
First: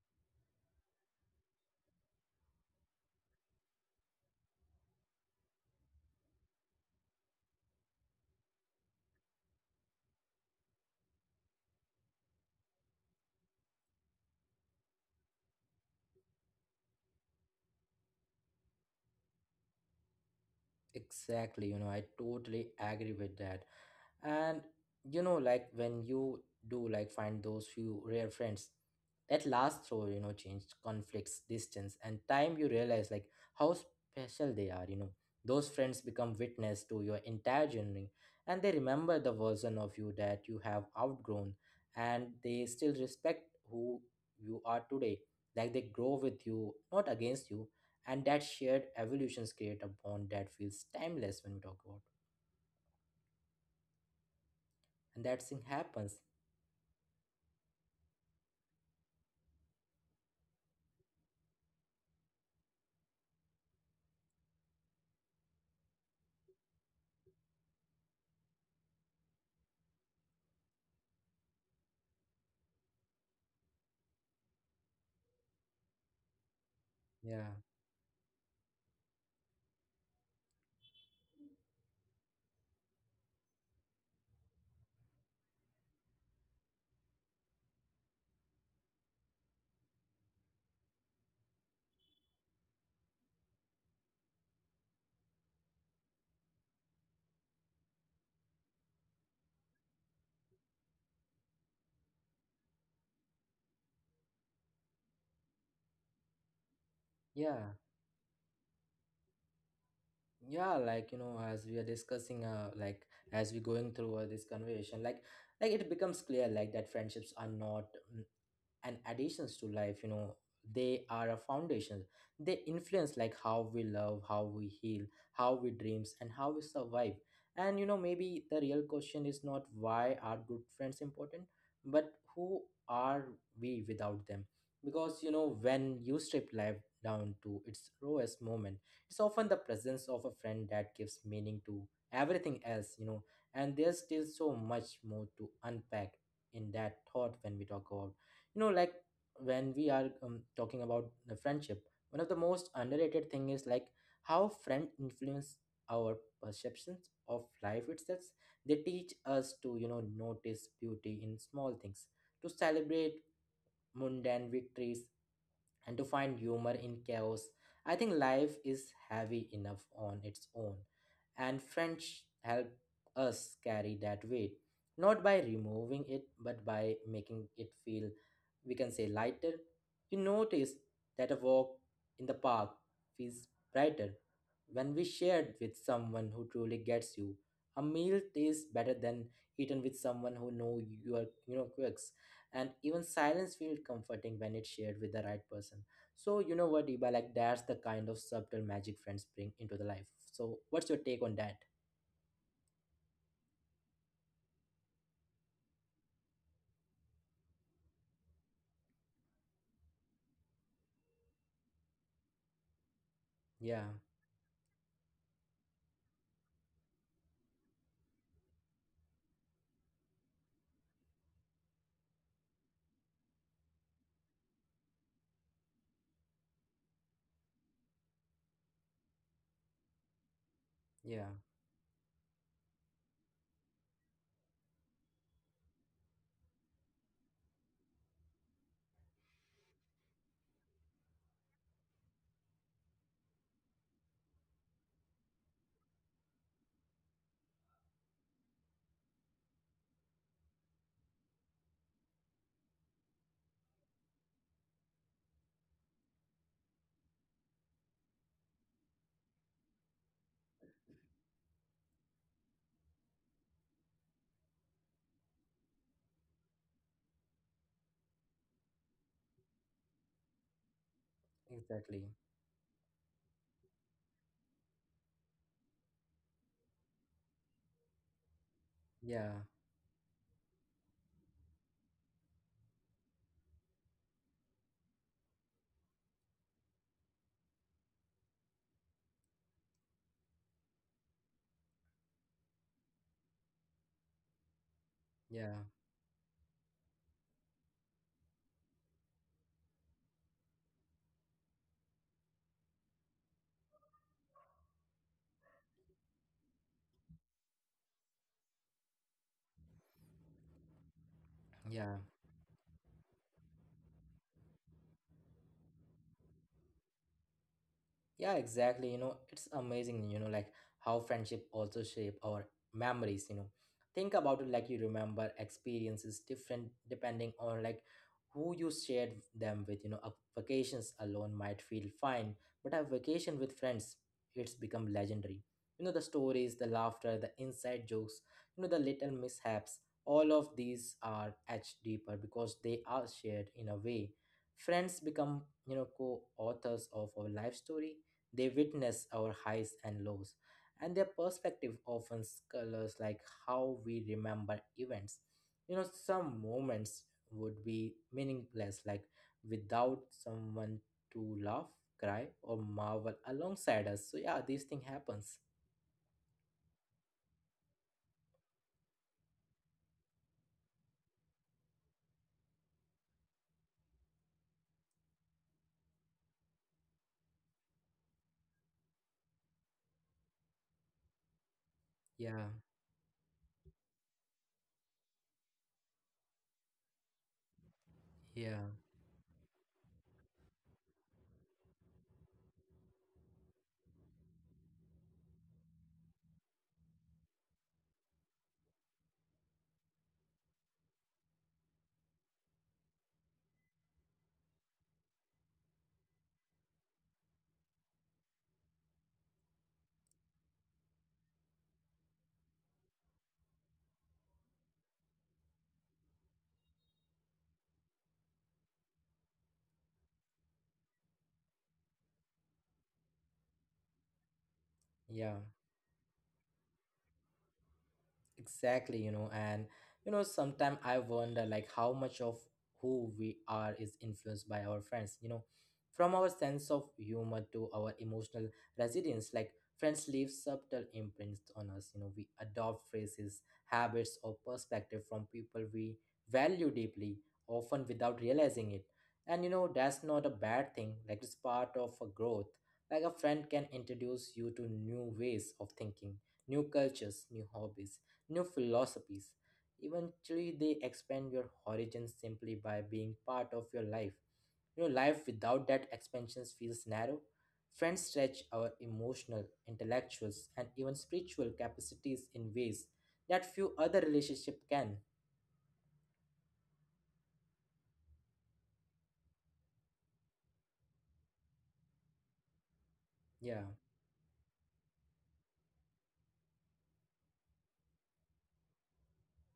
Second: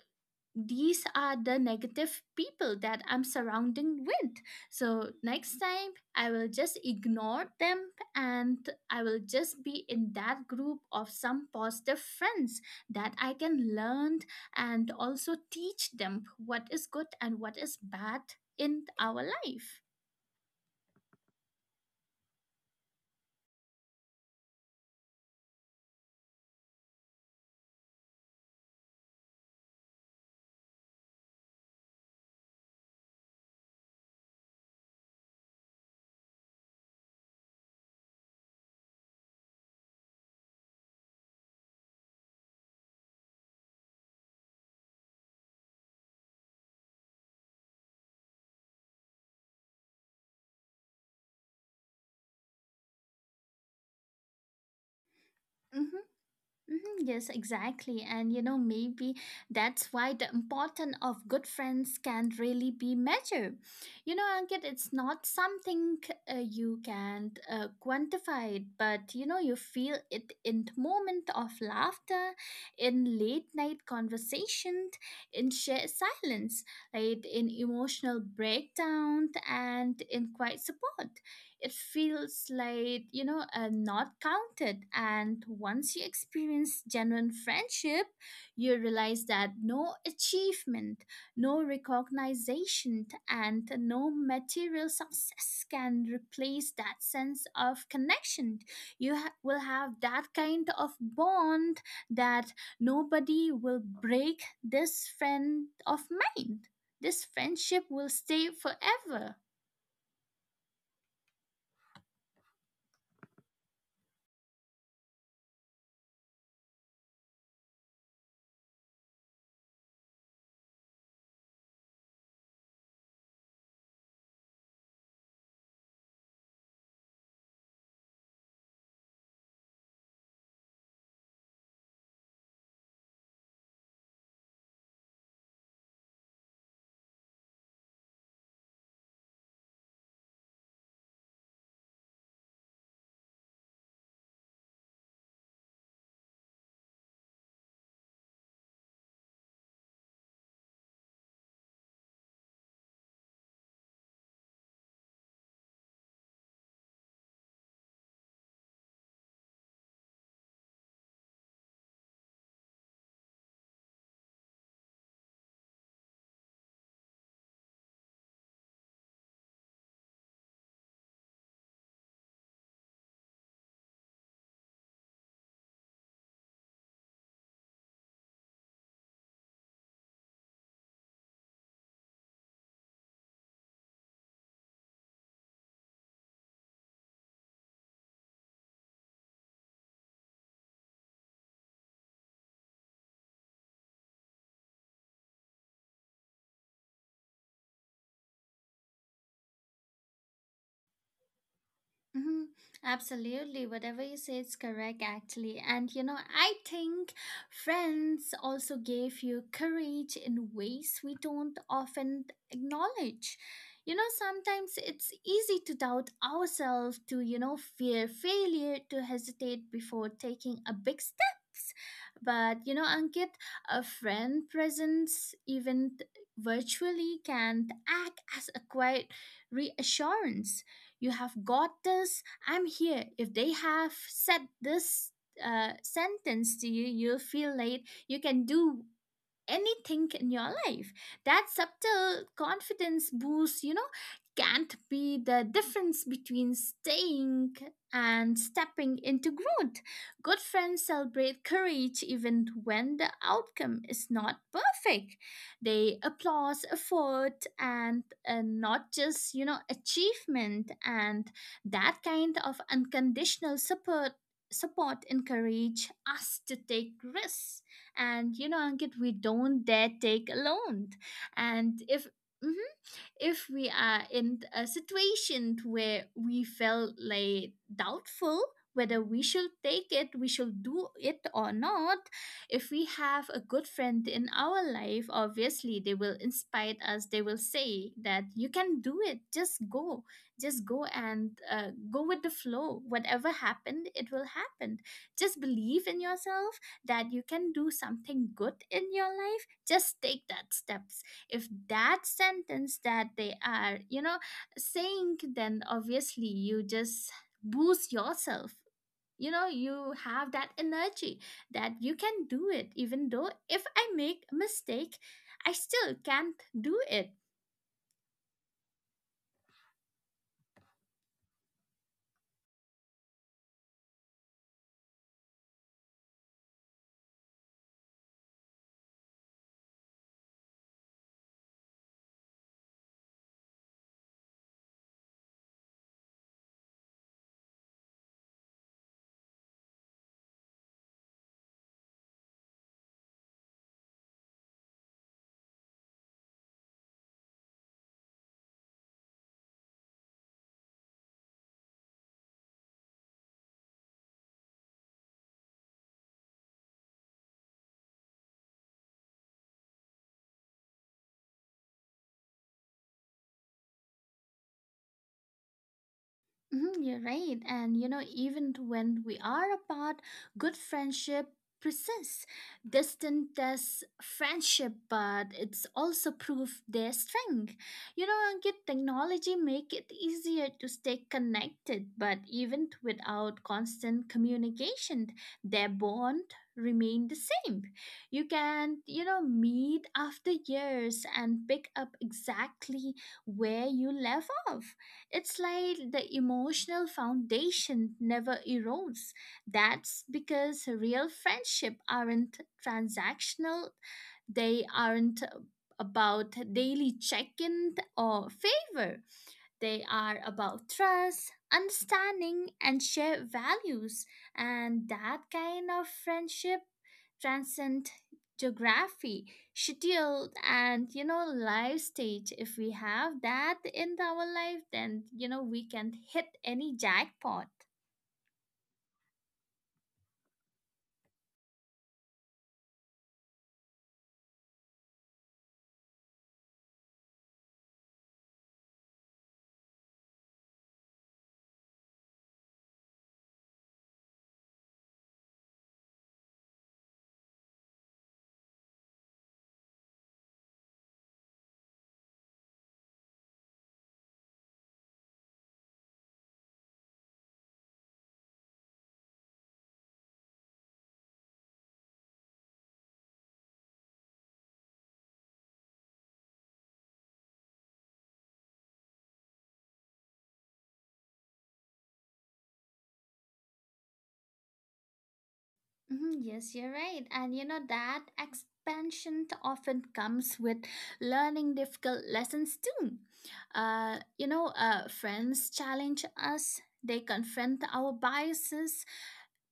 Speaker 2: these are the negative people that I'm surrounding with. So next time I will just ignore them, and I will just be in that group of some positive friends that I can learn and also teach them what is good and what is bad in our life.
Speaker 1: Exactly. You know, I totally agree with that. And you know, like when you do, like, find those few rare friends that last through, you know, change, conflicts, distance, and time, you realize like how special they are, you know. Those friends become witness to your entire journey, and they remember the version of you that you have outgrown, and they still respect who you are today. Like they grow with you, not against you, and that shared evolutions create a bond that feels timeless when we talk about, and that thing
Speaker 2: Mhm.
Speaker 1: happens.
Speaker 2: Mhm. Yes, exactly. And you know, maybe that's why the importance of good friends can really be measured. You know, Ankit, it's not something you can quantify it, but you know, you feel it in the moment of laughter, in late night conversations, in shared silence, right?
Speaker 1: Yeah.
Speaker 2: In emotional breakdown and in quiet support. It feels like, not counted. And once you experience genuine friendship, you realize that no achievement, no recognition, and no material success can replace that sense of connection. Will have that kind of bond that nobody will break this friend of mine. This
Speaker 1: Yeah,
Speaker 2: friendship will stay forever.
Speaker 1: yeah, like you know, as we are discussing, like as we going through this conversation, like, it becomes clear, like that friendships are not mm, and additions to life, you know, they are a foundation. They influence like how we love, how we heal, how we dreams, and how we survive. And you know, maybe the real question is not why are good friends important, but who are we without them? Because you know, when you strip life down to its rawest moment, it's often the presence of a friend that gives meaning to everything else, you know. And there's still so much more to unpack in that thought when we talk about, you know, like, when we are talking about the friendship, one of the most underrated thing is like how friend influence our perceptions of life itself. They teach us to, you know, notice beauty in small things, to celebrate mundane victories, and to find humor in chaos. I think life is heavy enough on its own, and French help us carry that weight, not by removing it, but by making it feel, we can say, lighter. You notice that a walk in the park feels brighter when we shared with someone who truly gets you. A meal tastes better than eaten with someone who know your, you know, quirks, and even silence feels comforting when it's shared with the right person. So you know what, Iba, like that's the kind of subtle magic friends bring into the life. So what's your take on that?
Speaker 2: Mhm. Absolutely, whatever you say is correct, actually. And you know, I think friends also gave you courage in ways we don't often acknowledge.
Speaker 1: Yeah,
Speaker 2: You know, sometimes it's easy to doubt ourselves, to, fear failure, to hesitate before taking a big steps. But, you know, Ankit, a friend presence, even virtually, can act as a quiet reassurance you
Speaker 1: yeah,
Speaker 2: have got this. I'm here. If they have said this sentence to you, you'll feel late. You can do anything in your life. That subtle confidence boost, you know, can't be the difference between staying and stepping into growth. Good friends celebrate courage even when the outcome is not perfect. They applaud effort and not just, you know, achievement. And that kind of unconditional support encourage us to take risks. And you know, Ankit, we don't dare take a loan. And
Speaker 1: exactly.
Speaker 2: if mhm, if we are in a situation where we felt like doubtful whether we
Speaker 1: Yeah,
Speaker 2: should take it, we should do it or not. If we have a good friend in our life, obviously they will inspire us, they will say that you can do it, just go, just go and go with the flow, whatever happened it will happen. Just
Speaker 1: yeah,
Speaker 2: believe in yourself, that you can do something good in your life, just take that steps. If that sentence that they are you know saying, then obviously you just boost yourself. You know, you have that energy that
Speaker 1: yeah.
Speaker 2: you can do it, even though if I make a mistake, I still can't do it.
Speaker 1: Yeah, exactly. You know, it's amazing, you know, like how friendship also shape our memories, you know. Think about it, like you remember experiences different depending on like who you shared them with, you know. A vacations alone might feel fine, but a vacation with friends, it's become legendary. You know, the stories, the laughter, the inside jokes, you know, the little mishaps, all of these are etched deeper because they are shared. In a way, friends become, you know, co-authors of our life story. They witness our highs and lows, and their perspective often colors like how we remember events. You know, some moments would be meaningless, like, without someone to laugh, cry, or marvel alongside us. So yeah, this thing happens.
Speaker 2: Mhm. You're right. And you know, even when we are apart, good friendship persists. Distance tests friendship, but it's also proof their strength. You know, Ankit, technology make it easier to stay connected, but
Speaker 1: Yeah,
Speaker 2: even without constant communication, their bond remain the same. You
Speaker 1: yeah,
Speaker 2: can, you know, meet after years and pick up exactly where you left off. It's like the emotional foundation never erodes. That's because real friendship aren't transactional, they aren't about daily check in or favor. They are about trust, understanding, and shared values. And that kind of friendship transcends geography, schedule, and you know, life stage. If we have that in our life, then you
Speaker 1: yeah.
Speaker 2: know, we can hit any jackpot.
Speaker 1: Exactly, sometimes I wonder like how much of who we are is influenced by our friends, you know, from our sense of humor to our emotional resilience. Like, friends leave subtle imprints on us, you know, we adopt phrases, habits, or perspective from people we value deeply, often without realizing it. And you know, that's not a bad thing, like, it's part of a growth. Like, a friend can introduce you to new ways of thinking, new cultures, new hobbies, new philosophies. Eventually, they expand your horizons simply by being part of your life. Your life without that expansion feels narrow. Friends stretch our emotional, intellectual, and even spiritual capacities in ways that few other relationships can.
Speaker 2: Mhm. Yes, you're right. And you know that expansion often comes with learning difficult lessons too.
Speaker 1: Yeah,
Speaker 2: Friends challenge us, they confront our biases,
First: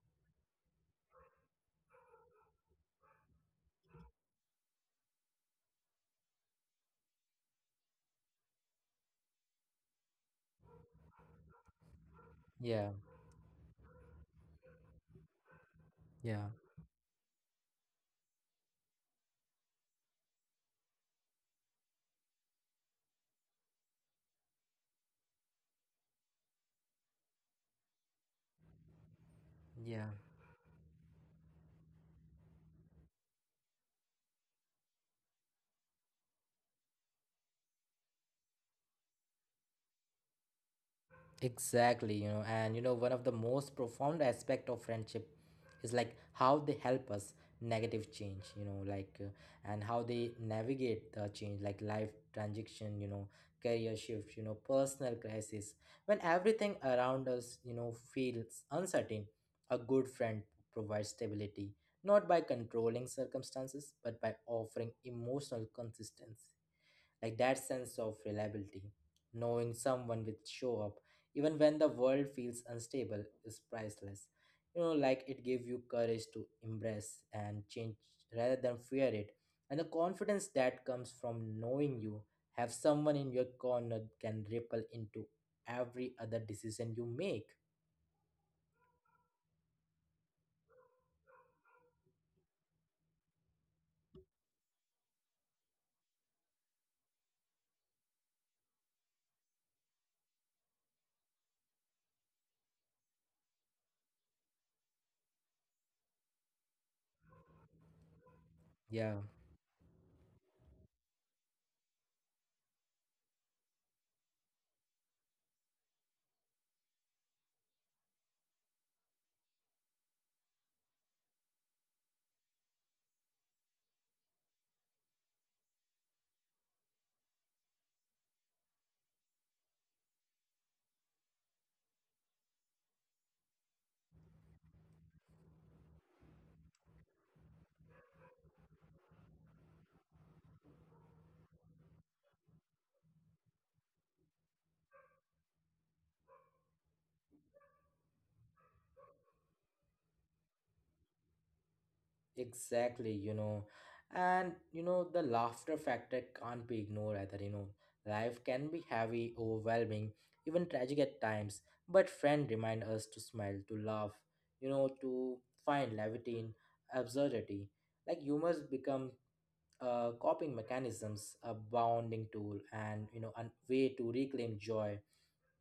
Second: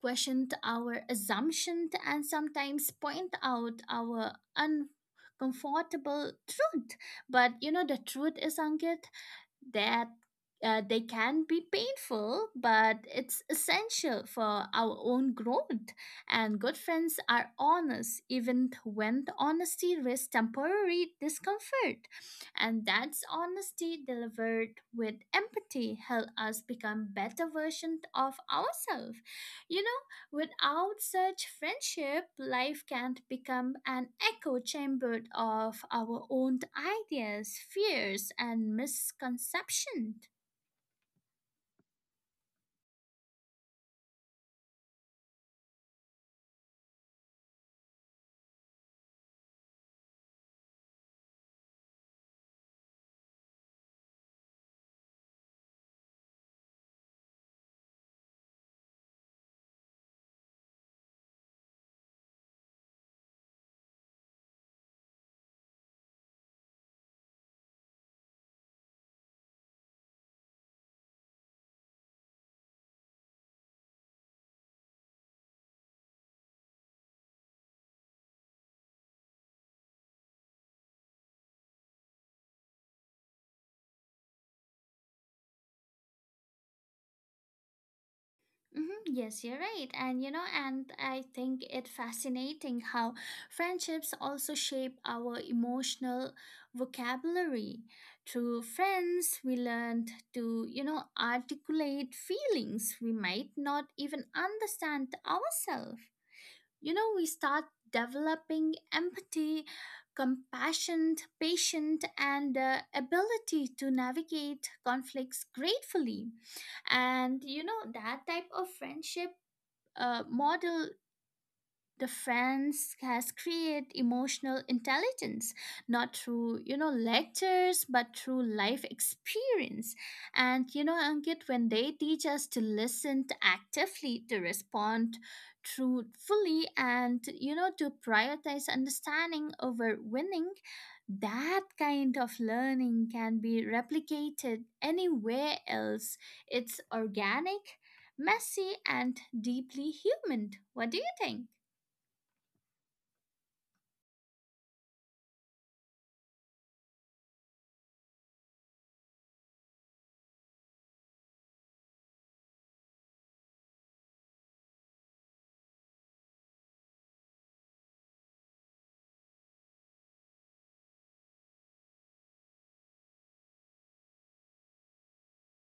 Speaker 2: question our assumptions, and sometimes point out our uncomfortable truth. But you know the truth is, Ankit, that they can be painful,
Speaker 1: yeah,
Speaker 2: but it's essential for our own growth.
Speaker 1: yeah,
Speaker 2: And good friends are honest, even when the honesty risks temporary discomfort. And that's honesty delivered with empathy help us become better versions of ourselves. You
Speaker 1: yeah.
Speaker 2: know, without such friendship, life can become an echo chamber of our own ideas, fears, and misconceptions.
Speaker 1: Exactly, one of the most profound aspect of friendship is like how they help us negative change, you know, like and how they navigate the change, like life transition, you know, career shift, you know, personal crisis. When everything around us, you know, feels uncertain, a good friend provides stability, not by controlling circumstances, but by offering emotional consistency, like that sense of reliability, knowing someone will show up even when the world feels unstable is priceless. You know, like it gave you courage to embrace and change rather than fear it, and the confidence that comes from knowing you have someone in your corner can ripple into every other decision you make.
Speaker 2: Mhm. Yes, you're right. And you know, and I think it fascinating how friendships also shape our emotional vocabulary. Through friends, we learned to, articulate feelings we might not even understand ourselves. You know, we start developing
Speaker 1: Yeah.
Speaker 2: empathy, compassion, patience, and ability to navigate conflicts gratefully. And you know that type of friendship model the friends has create emotional intelligence, not through you know lectures but through life experience. And you know, Ankit, when they teach us to listen to actively, to respond truthfully, and you know to prioritize understanding over winning, that kind of learning can be replicated anywhere else. It's organic, messy, and deeply human. What do you think?
Speaker 1: Exactly, the laughter factor can't be ignored either. You know, life can be heavy, overwhelming, even tragic at times, but friend remind us to smile, to laugh, you know, to find levity in absurdity. Like humors become coping mechanisms, a bounding tool, and you know, a way to reclaim joy.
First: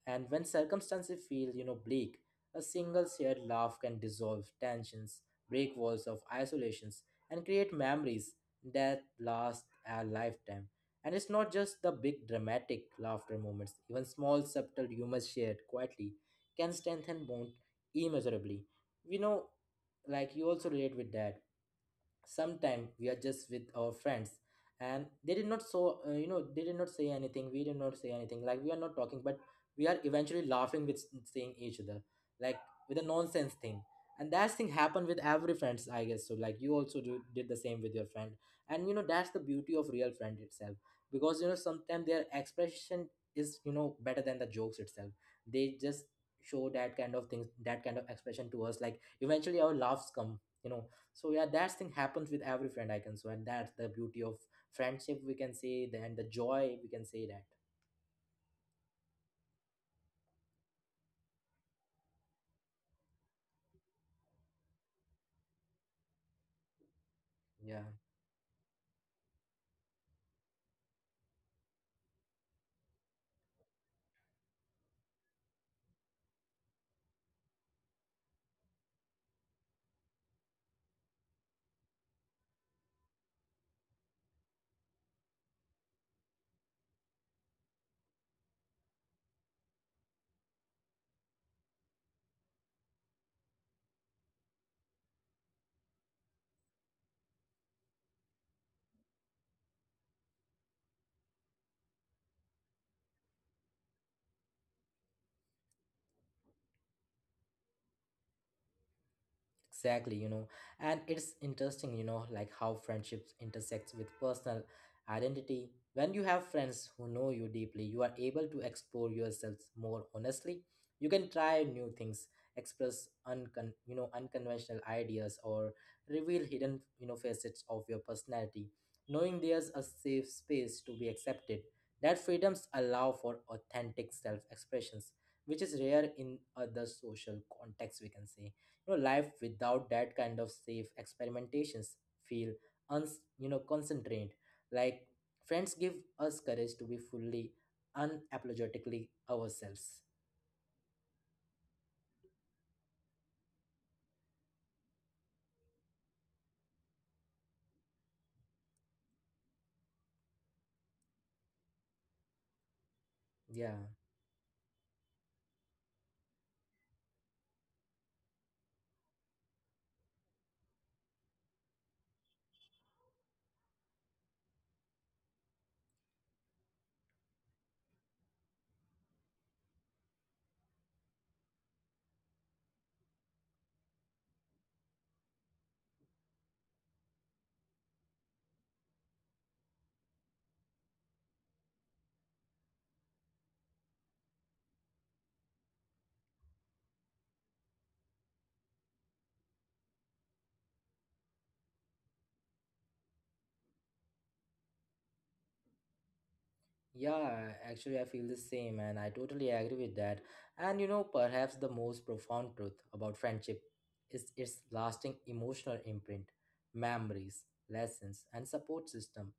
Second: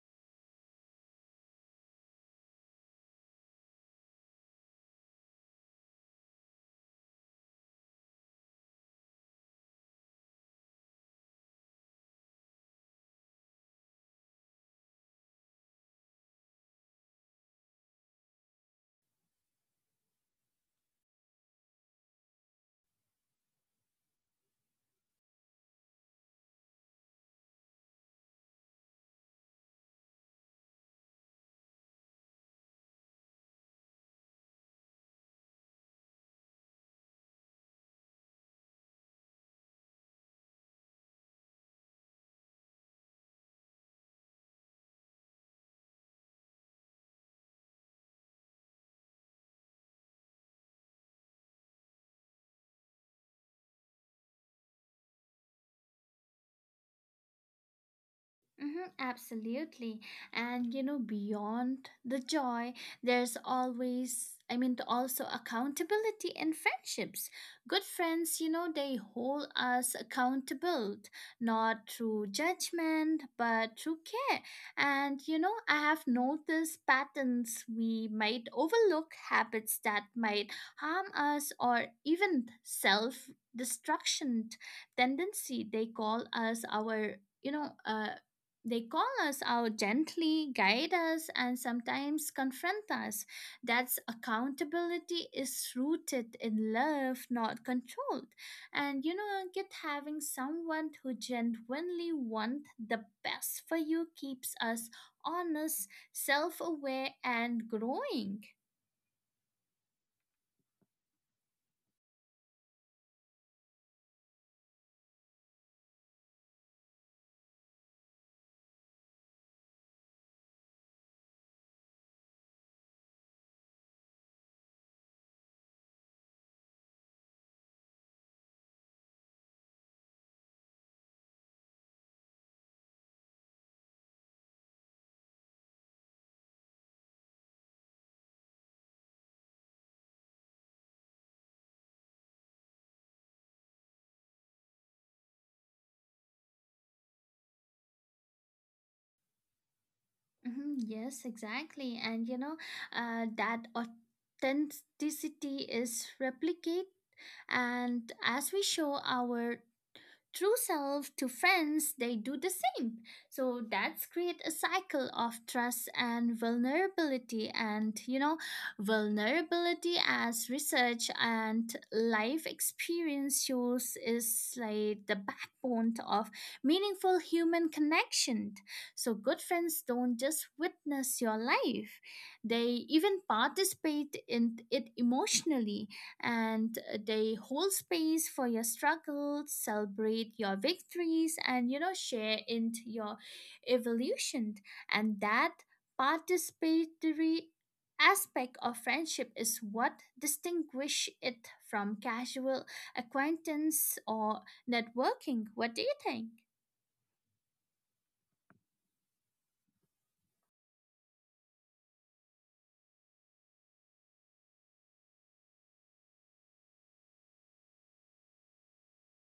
Speaker 1: And when circumstances feel, you know, bleak, a single shared laugh can dissolve tensions, break walls of isolations, and create memories that last a lifetime. And it's not just the big dramatic laughter moments, even small subtle humors shared quietly can strengthen bond immeasurably. We know, like, you also relate with that. Sometime we are just with our friends and they did not so you know, they did not say anything, we did not say anything, like we are not talking, but we are eventually laughing with seeing each other, like with a nonsense thing. And that thing happened with every friends, I guess, so like you also did the same with your friend. And you know that's the beauty of real friend itself, because you know sometimes their expression is, you know, better than the jokes itself. They just show that kind of things, that kind of expression to us, like eventually our laughs come, you know. So yeah, that thing happens with every friend, I can swear. That's the beauty of friendship we can say, then the joy we can say that.
Speaker 2: Mm-hmm, absolutely. And you know, beyond the joy, there's always, I mean, also accountability in friendships.
Speaker 1: Yeah.
Speaker 2: Good friends, you know, they hold us accountable, not through judgment, but through care. And you know, I have noticed patterns we might overlook, habits that might harm us, or even self destruction tendency. You know uh, they call us out gently, guide us, and sometimes confront us. That's accountability is rooted in love, not controlled. And you know, get having someone who genuinely wants the best for you keeps us honest, self aware, and growing.
Speaker 1: Exactly, you know, and it's interesting, you know, like how friendships intersects with personal identity. When you have friends who know you deeply, you are able to explore yourselves more honestly. You can try new things, express you know, unconventional ideas, or reveal hidden, you know, facets of your personality. Knowing there's a safe space to be accepted, that freedoms allow for authentic self-expressions, which is rare in other social contexts, we can say. You know, life without that kind of safe experimentations feel uns you know, concentrate. Like friends give us courage to be fully, unapologetically ourselves.
Speaker 2: Mhm. Yes, exactly. And you know, that authenticity is replicated, and as we show our true self to friends, they do the same. So
Speaker 1: Yeah.
Speaker 2: that's create a cycle of trust and vulnerability. And you know vulnerability, as research and life experience shows, is like the backbone of meaningful human connection. So good friends don't just witness your life, they even participate in it emotionally, and they hold space for your struggles, celebrate your victories, and you know, share in your evolution. And that participatory aspect of friendship is what distinguish it from casual acquaintance or networking. What do you think?
Speaker 1: Yeah, actually I feel the same and I totally agree with that. And you know, perhaps the most profound truth about friendship is its lasting emotional imprint, memories, lessons, and support system.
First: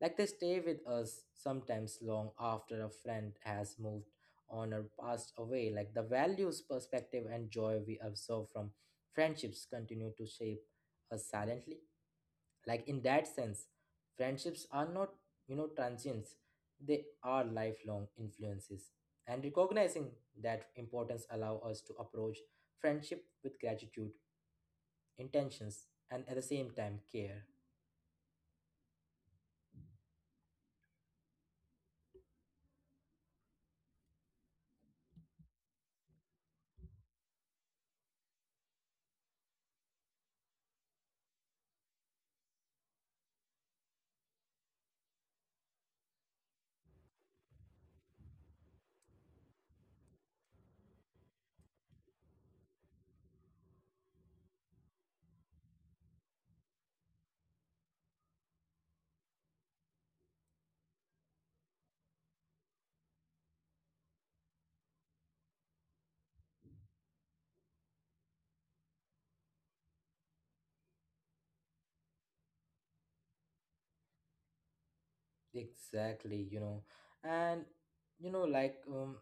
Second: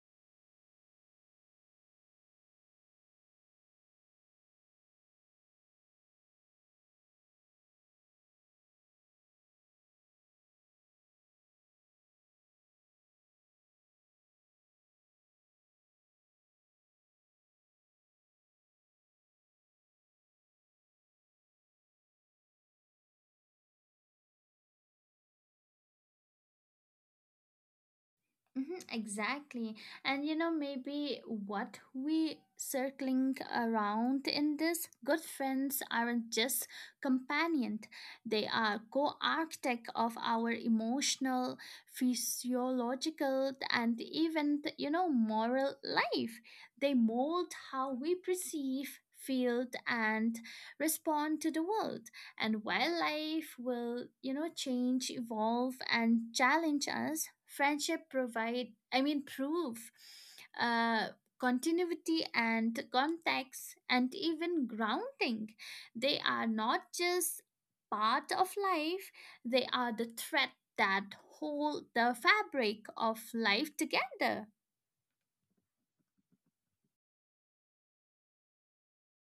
Speaker 1: Like they stay with us sometimes long after a friend has moved on or passed away. Like the values, perspective, and joy we observe from friendships continue to shape us silently. Like in that sense, friendships are not, you know, transients, they are lifelong influences. And recognizing that importance allow us to approach friendship with gratitude, intentions, and at the same time care.
Speaker 2: Hmm, exactly. And you know, maybe what we circling around in this good friends aren't just companion. They are co-architect of our emotional, physiological, and even you know moral life. They mold how we perceive, feel, and respond to the world. And while life will you know change, evolve, and challenge us, friendship provide I mean prove, uh, continuity and context and even grounding. They are not just part of life, they are the thread that hold the fabric of life together.
Speaker 1: Exactly, you know, and you know, like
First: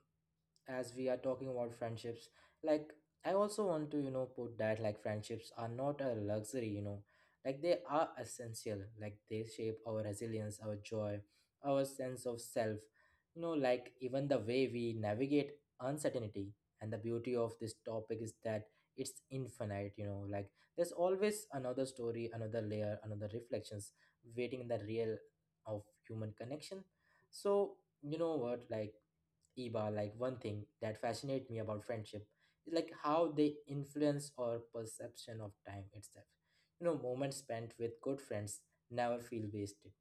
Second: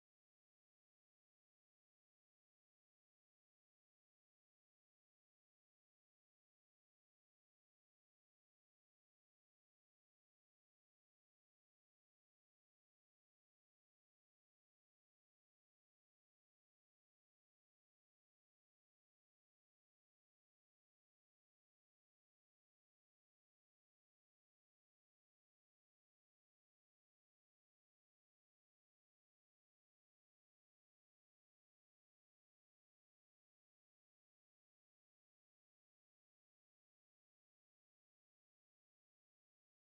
Speaker 1: as we are talking about friendships, like I also want to, you know, put that like friendships are not a luxury, you know, like they are essential. Like they shape our resilience, our joy, our sense of self, you know, like even the way we navigate uncertainty. And the beauty of this topic is that it's infinite, you know, like there's always another story, another layer, another reflections waiting in the real of human connection. So, you know what, like Iba, like one thing that fascinates me about friendship is like how they influence our perception of time itself. You know, moments spent with good friends never feel wasted.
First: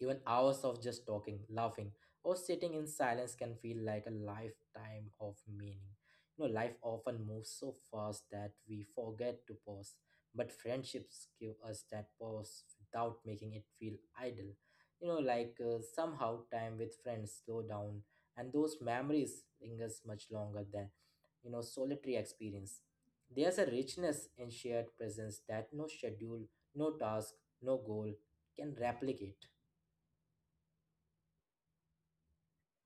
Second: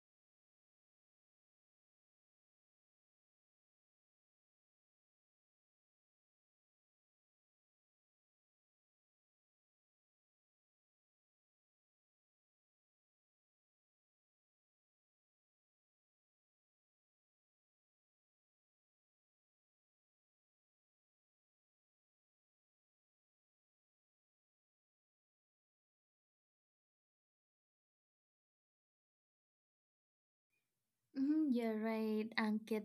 Speaker 1: Even hours of just talking, laughing, or sitting in silence can feel like a lifetime of meaning. You know, life often moves so fast that we forget to pause, but friendships give us that pause without making it feel idle. You know, like somehow time with friends slow down, and those memories lingers much longer than, you know, solitary experience. There's a richness in shared presence that no schedule, no task, no goal can replicate.
Speaker 2: Mm, you're right, Ankit.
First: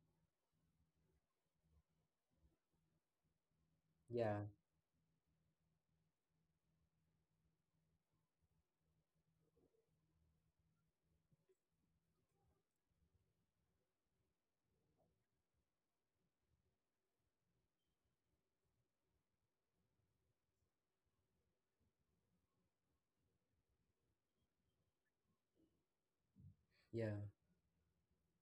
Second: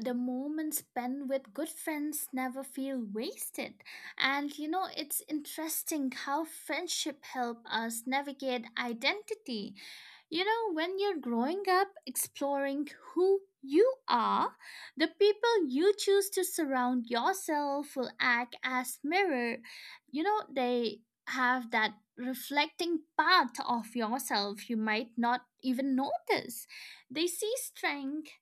Speaker 2: The moments spent with good friends never feel wasted.
Speaker 1: Yeah,
Speaker 2: And you know, it's interesting how friendship help us navigate identity. You know, when you're growing up, exploring who you are, the people you choose to surround yourself will act as mirror. You know, they have that reflecting part of yourself you might not even notice.
Speaker 1: yeah,
Speaker 2: They see strength,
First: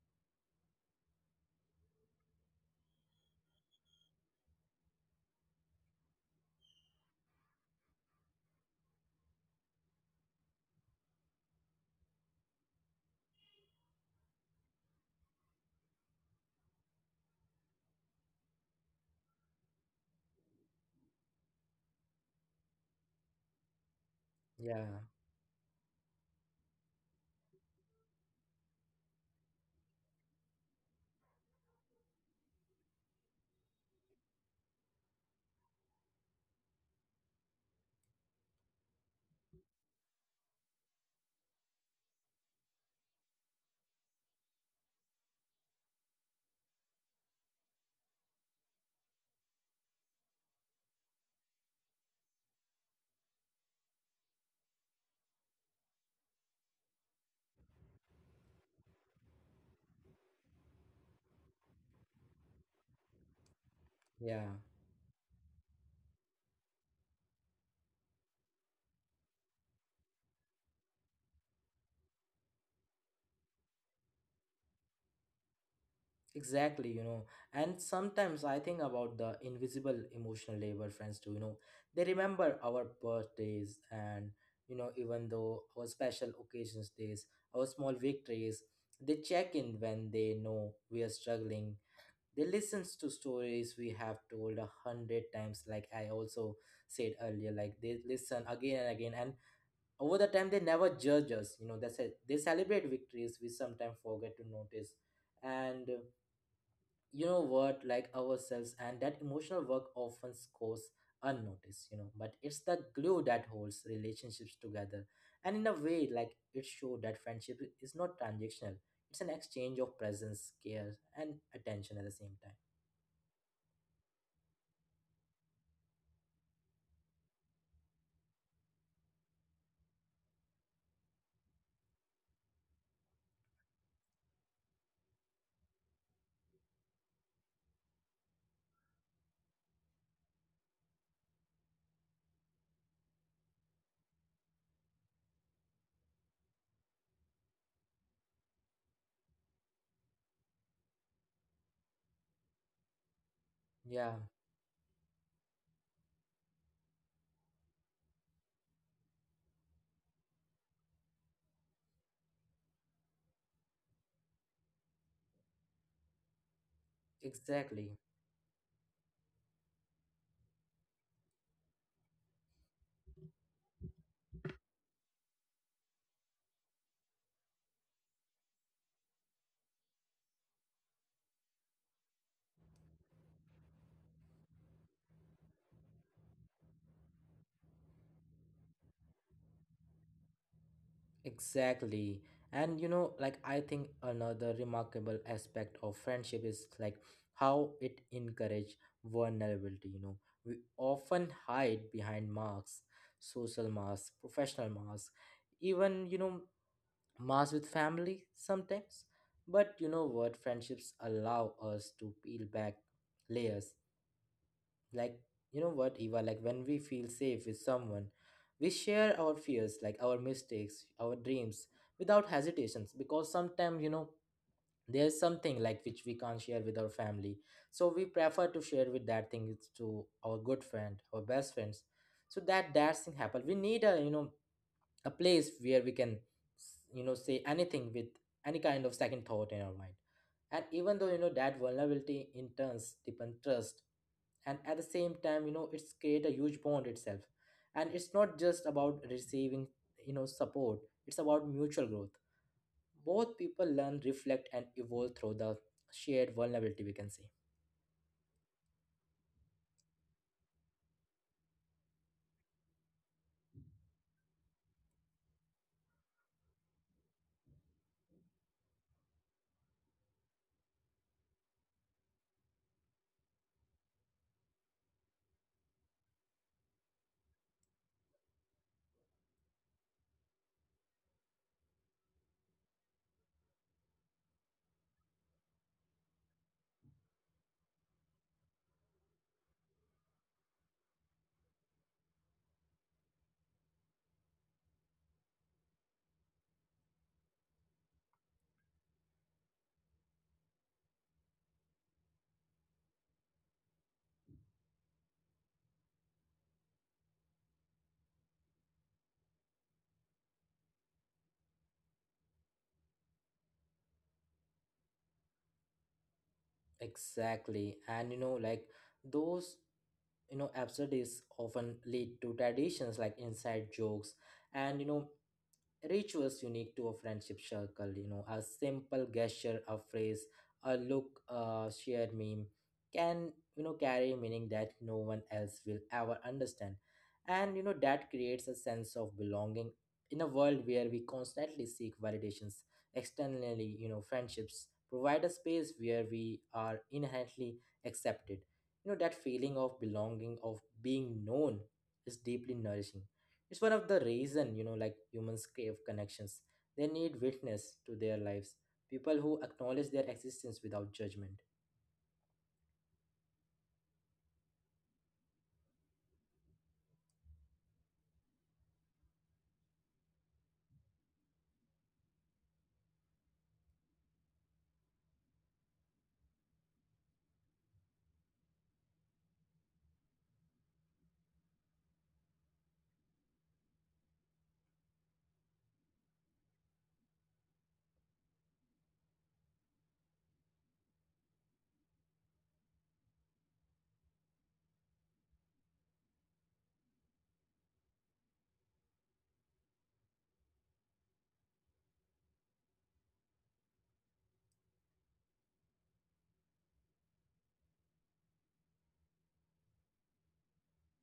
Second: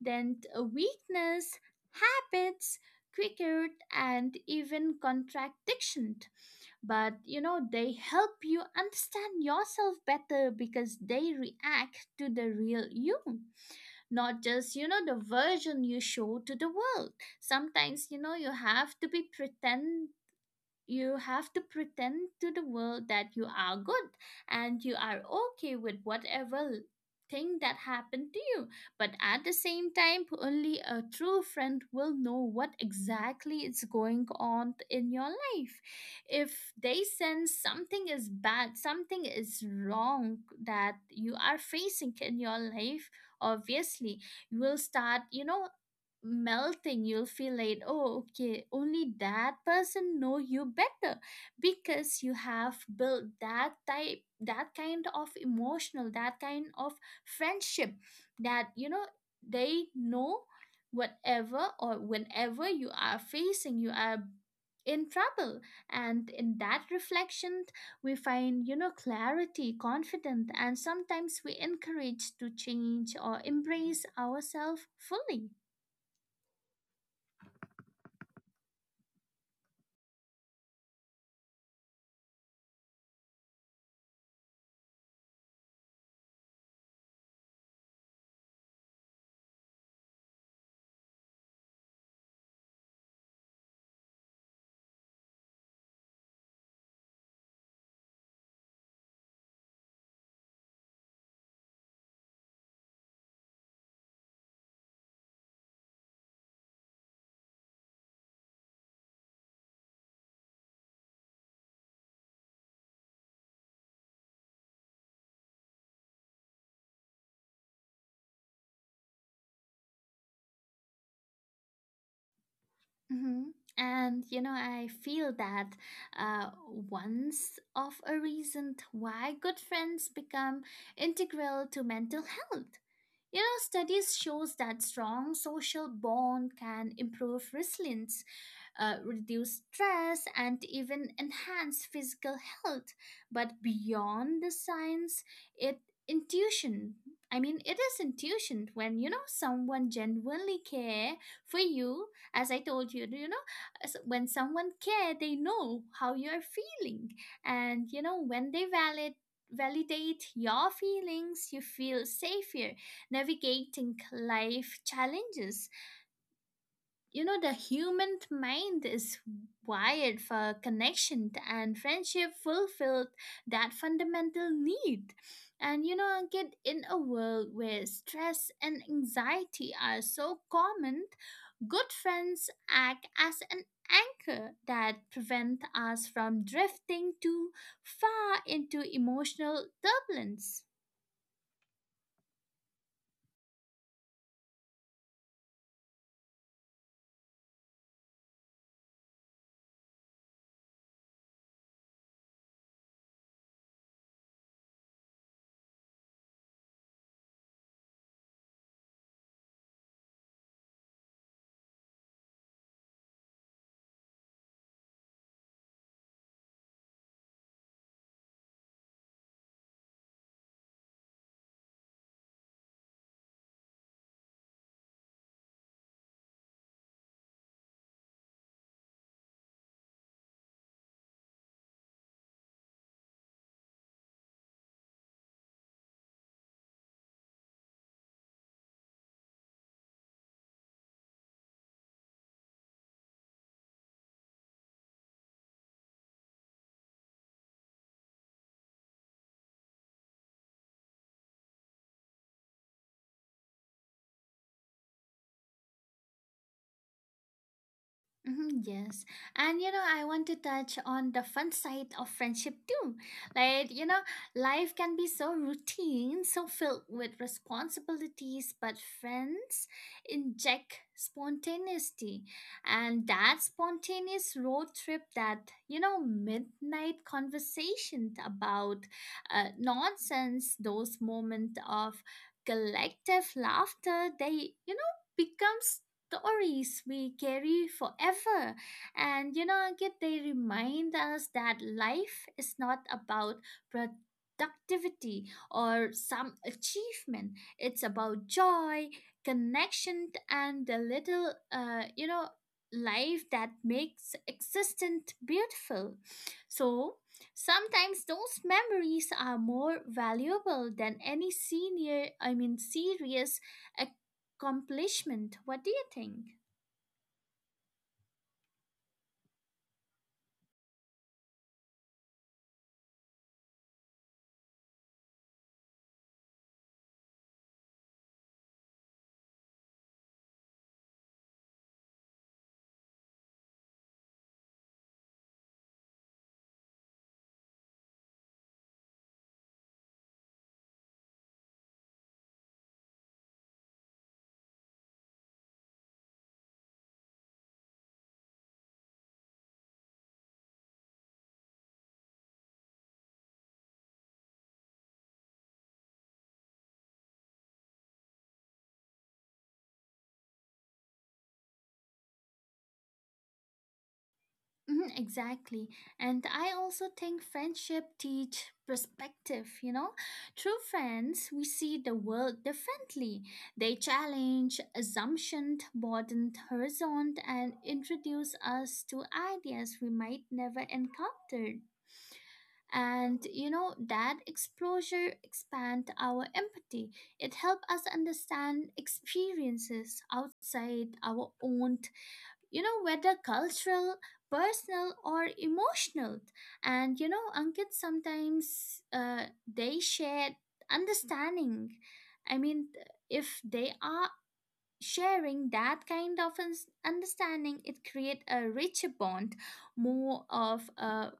Speaker 2: then a weakness, habits, cricket, and even contradiction. But you know, they help you understand yourself better because they react to the real you, not just you know the version you show to the world. Sometimes you know you have to be pretend you have to pretend to the world that you are good and you
Speaker 1: yeah,
Speaker 2: are okay with whatever thing that happened to you. But at the same time, only a true friend will know what exactly is going on in your life. If they sense something is bad, something is wrong that you are facing in your life, obviously you will start, you know, melting. You'll feel like, oh okay, only that person know you better because you have built that type, that kind of friendship that you know they know whatever or whenever you are facing, you are
Speaker 1: yeah.
Speaker 2: in trouble. And in that reflection, we find, you know, clarity, confidence, and sometimes we encourage to change or embrace ourselves fully.
Speaker 1: Exactly, you know, and sometimes I think about the invisible emotional labor friends do. You know, they remember our birthdays and, you know, even though our special occasions days, our small victories, they check in when they know we are struggling. They listens to stories we have told a hundred times, like I also said earlier. Like they listen again and again, and over the time they never judge us. You know, that's it. They celebrate victories we sometimes forget to notice, and you know what, like ourselves, and that emotional work often goes unnoticed. You know, but it's the glue that holds relationships together, and in a way, like it showed that friendship is not transactional, it's an exchange of presence, care, and attention at the same time.
Speaker 2: hmm And you know, I feel that uh, once of a reason why good friends become integral to mental health. You know, studies shows that strong social bond can improve resilience, reduce stress, and even enhance physical health. But beyond the science, it intuition. I mean, it is intuition when you know someone genuinely care for you. As I told you, you know,
Speaker 1: Yeah.
Speaker 2: when someone care, they know how you are feeling, and you know when they validate your feelings, you feel safer navigating life challenges. You know, the
Speaker 1: Exactly,
Speaker 2: human mind is wired for connection, and friendship fulfilled that fundamental need. And you know, kid, in a world where stress and anxiety are so common, good friends act as an anchor that prevent us from drifting too far into emotional turbulence.
Speaker 1: exactly. And you know, like I think another remarkable aspect of friendship is like how it encourages vulnerability, you know. We often hide behind masks, social masks, professional masks, even, you know, mass with family sometimes, but you know what, friendships allow us to peel back layers. Like, you know what, Eva, like when we feel safe with someone, we share our fears, like our mistakes, our dreams, without hesitations, because sometimes, you know, there's something like which we can't share with our family, so we prefer to share with that thing to our good friend, our best friends. So that that thing happen, we need a, you know, a place where we can, you know, say anything with any kind of second thought in our mind. And even though, you know, that vulnerability in turns deepen trust, and at the same time, you know, it's create a huge bond itself. And it's not just about receiving, you know, support, it's about mutual growth. Both people learn, reflect, and evolve through the shared vulnerability, we can say.
Speaker 2: Mhm. Yes. And you know, I want to touch on the fun side of friendship too. Like, you know, life can be so routine, so filled with responsibilities, but friends inject spontaneity. And that spontaneous road trip, that, you know, midnight conversation about nonsense, those moments of collective laughter, they, you know, becomes stories we carry forever. And you know, Ankit, they remind us that life is not about productivity or some achievement. It's about joy, connection, and the little, you know, life that makes existence beautiful. So sometimes those memories are more valuable than any serious accomplishment. What do you think?
Speaker 1: Exactly, and you know, like those, you know, absurdities often lead to traditions, like inside jokes, and, you know, rituals unique to a friendship circle. You know, a simple gesture, a phrase, a look, a shared meme can, you know, carry meaning that no one else will ever understand. And, you know, that creates a sense of belonging. In a world where we constantly seek validations externally, you know, friendships provide a space where we are inherently accepted. You know, that feeling of belonging, of being known, is deeply nourishing. It's one of the reason, you know, like humans crave connections. They need witness to their lives, people who acknowledge their existence without judgment.
Speaker 2: Mhm, exactly. And I also think friendship teach perspective, you know? Through friends, we see the world differently. They challenge assumptions, broaden horizon, and introduce us to ideas we might never encountered. And you know that exposure expand our empathy. It helps us understand experiences outside our own, you know, whether cultural, personal, or emotional. And you know, Ankit, sometimes they share understanding. I mean, if they are sharing that kind of understanding, it create a richer bond, more of a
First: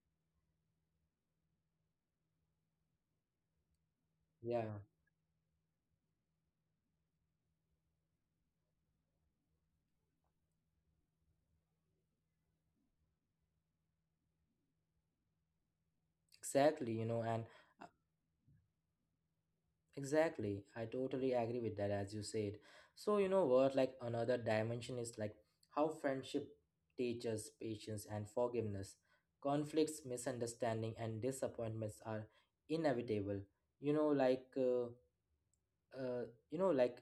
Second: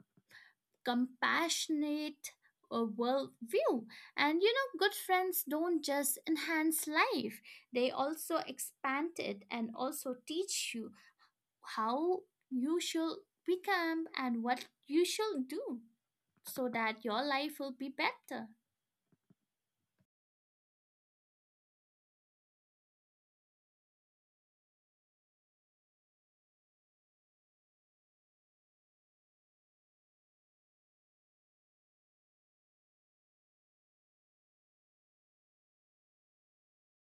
Speaker 2: compassionate worldview. And you
Speaker 1: Yeah,
Speaker 2: know, good friends don't just enhance life; they also expand it and also teach you how you should become and what you should do so
Speaker 1: exactly,
Speaker 2: that
Speaker 1: you
Speaker 2: your
Speaker 1: know, and
Speaker 2: life will
Speaker 1: uh,
Speaker 2: be better.
Speaker 1: exactly, I totally agree with that as you said. So, you know what, like another dimension is like how friendship teaches patience and forgiveness. Conflicts, misunderstanding, and disappointments are inevitable. You know, like uh, you know, like,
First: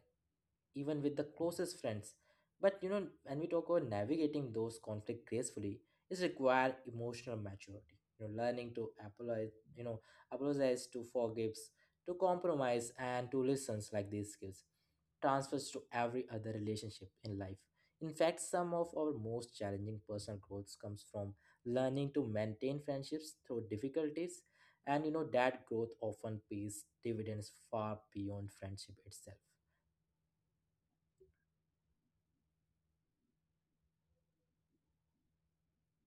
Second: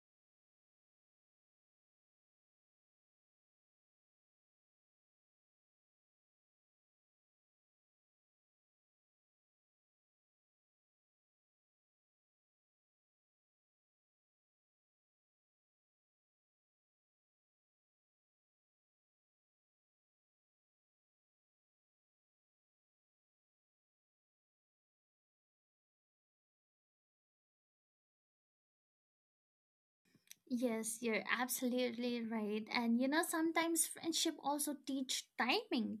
Speaker 1: even with the closest friends. But you know, when we talk about navigating those conflict gracefully is require emotional maturity, you know, learning to apologize, you know, apologize, to forgives, to compromise, and to listens. Like these skills transfers to every other relationship in life. In fact, some of our most challenging personal growths comes from learning to maintain friendships through difficulties. And you know that growth often pays dividends far beyond friendship itself.
Speaker 2: Yes, you're absolutely right. And you know, sometimes friendship also teach timing,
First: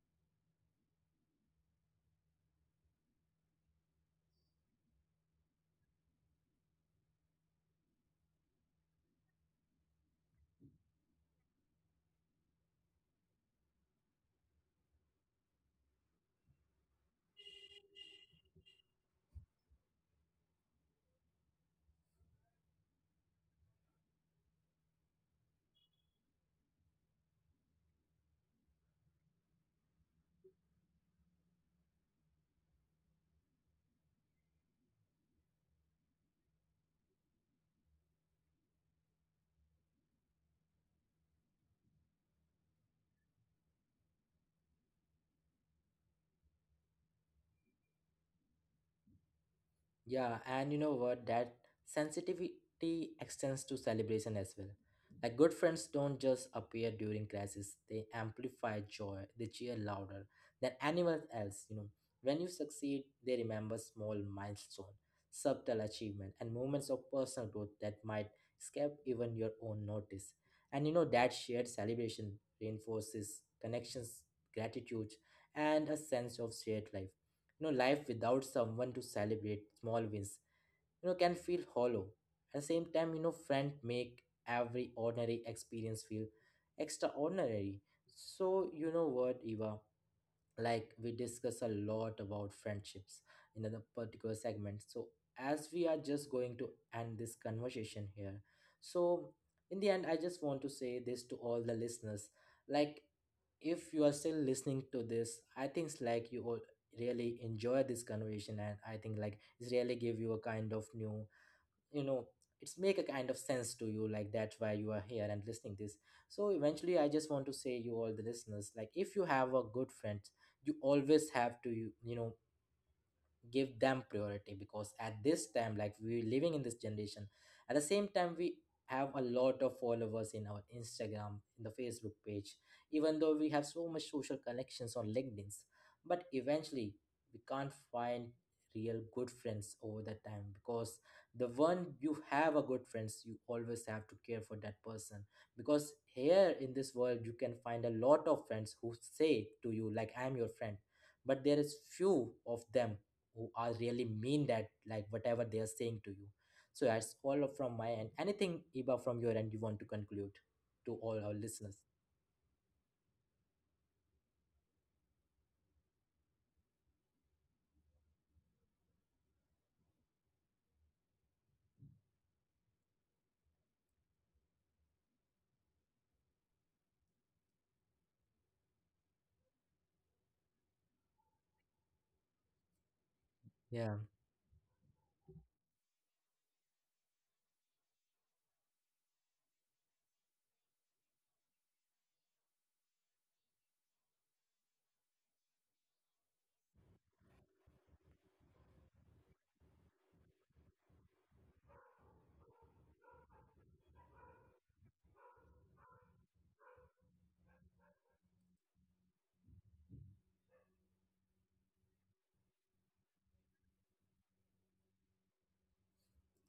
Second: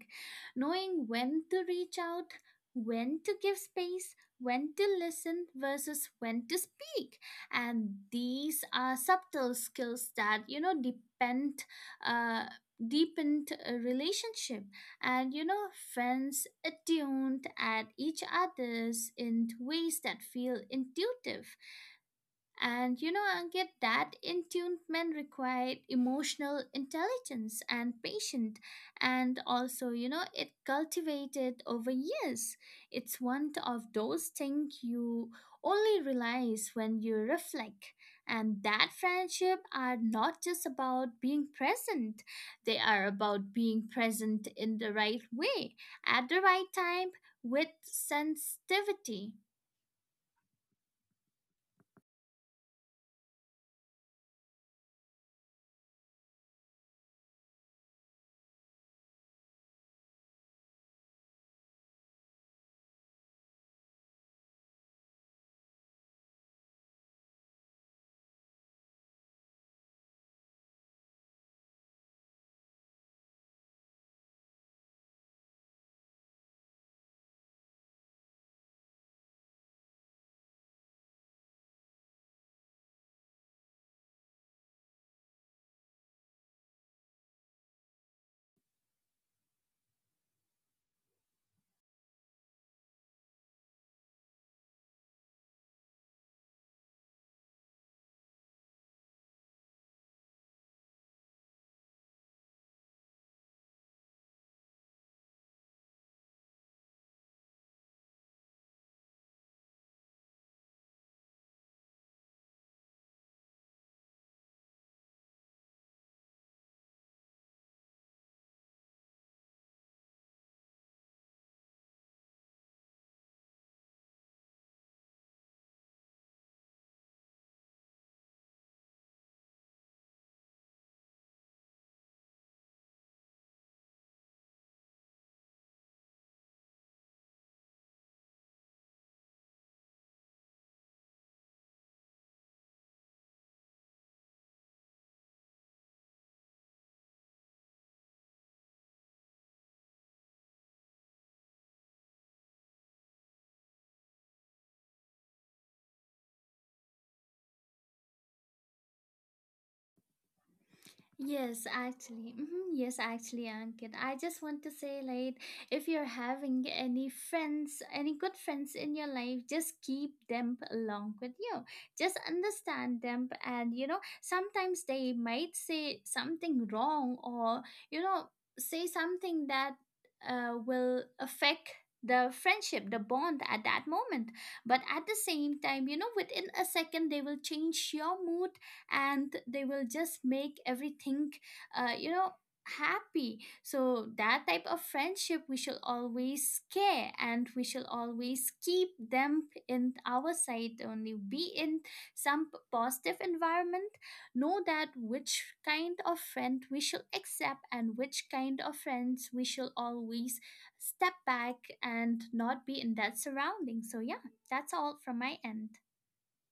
Speaker 2: knowing when to reach out, when to give space, when to listen versus when to speak. And these are subtle skills that you know depend uh deepened a relationship. And you know friends attuned at each other's in ways that feel intuitive. And you know, Ankit, that attunement required emotional intelligence and patience. And also, you know, it cultivated over years. It's one of those things you only realize when you reflect. And that friendship are not just about being present. They are about being present in the right way, at the right time, with sensitivity.
Speaker 1: Yeah, and you know what? That sensitivity extends to celebration as well. Like good friends don't just appear during crisis; they amplify joy. They cheer louder than anyone else. You know, when you succeed, they remember small milestones, subtle achievement, and moments of personal growth that might escape even your own notice. And you know that shared celebration reinforces connections, gratitude, and a sense of shared life. You know, life without someone to celebrate small wins, you know, can feel hollow. At the same time, you know, friends make every ordinary experience feel extraordinary. So, you know what, Eva? Like we discuss a lot about friendships in another particular segment. So, as we are just going to end this conversation here, so in the end, I just want to say this to all the listeners, like if you are still listening to this, I think like you will really enjoy this conversation, and I think like it's really give you a kind of new, you know, it's make a kind of sense to you, like that's why you are here and listening this. So eventually I just want to say you all the listeners, like if you have a good friend, you always have to you know, give them priority, because at this time, like we're living in this generation, at the same time we have a lot of followers in our Instagram, in the Facebook page, even though we have so much social connections on LinkedIn, but eventually we can't find real good friends over the time, because the one you have a good friends, you always have to care for that person, because here in this world you can find a lot of friends who say to you like I'm your friend, but there is few of them who are really mean that like whatever they are saying to you. So that's all from my end. Anything, Eva, from your end you want to conclude to all our listeners?
Speaker 2: Yes, actually, Ankit, I just want to say, like, if you're having any friends, any good friends in your life, just keep them along with you. Just understand them. And, you know, sometimes they might say something wrong or, you know, say something that will affect the friendship, the bond at that
Speaker 1: Yeah,
Speaker 2: moment. But at the same time, you know, within a second, they will change your mood and they will just make everything, you know, happy. So that type of friendship we shall always care, and we shall always keep them in our side, only be in some positive environment. Know that which kind of friend we shall accept and which kind of friends we shall always step back and not be in that surrounding. So yeah, that's all from my end.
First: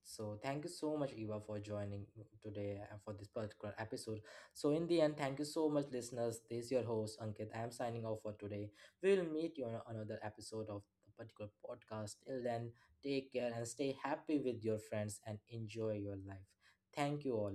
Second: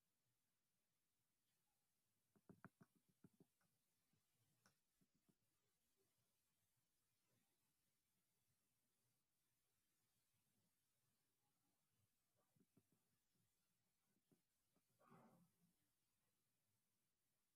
Speaker 1: so thank you so much, Eva, for joining today and for this particular episode. So in the end, thank you so much listeners, this is your host Ankit, I am signing off for today. We will meet you on another episode of the particular podcast. Till then, take care and stay happy with your friends and enjoy your life. Thank you all.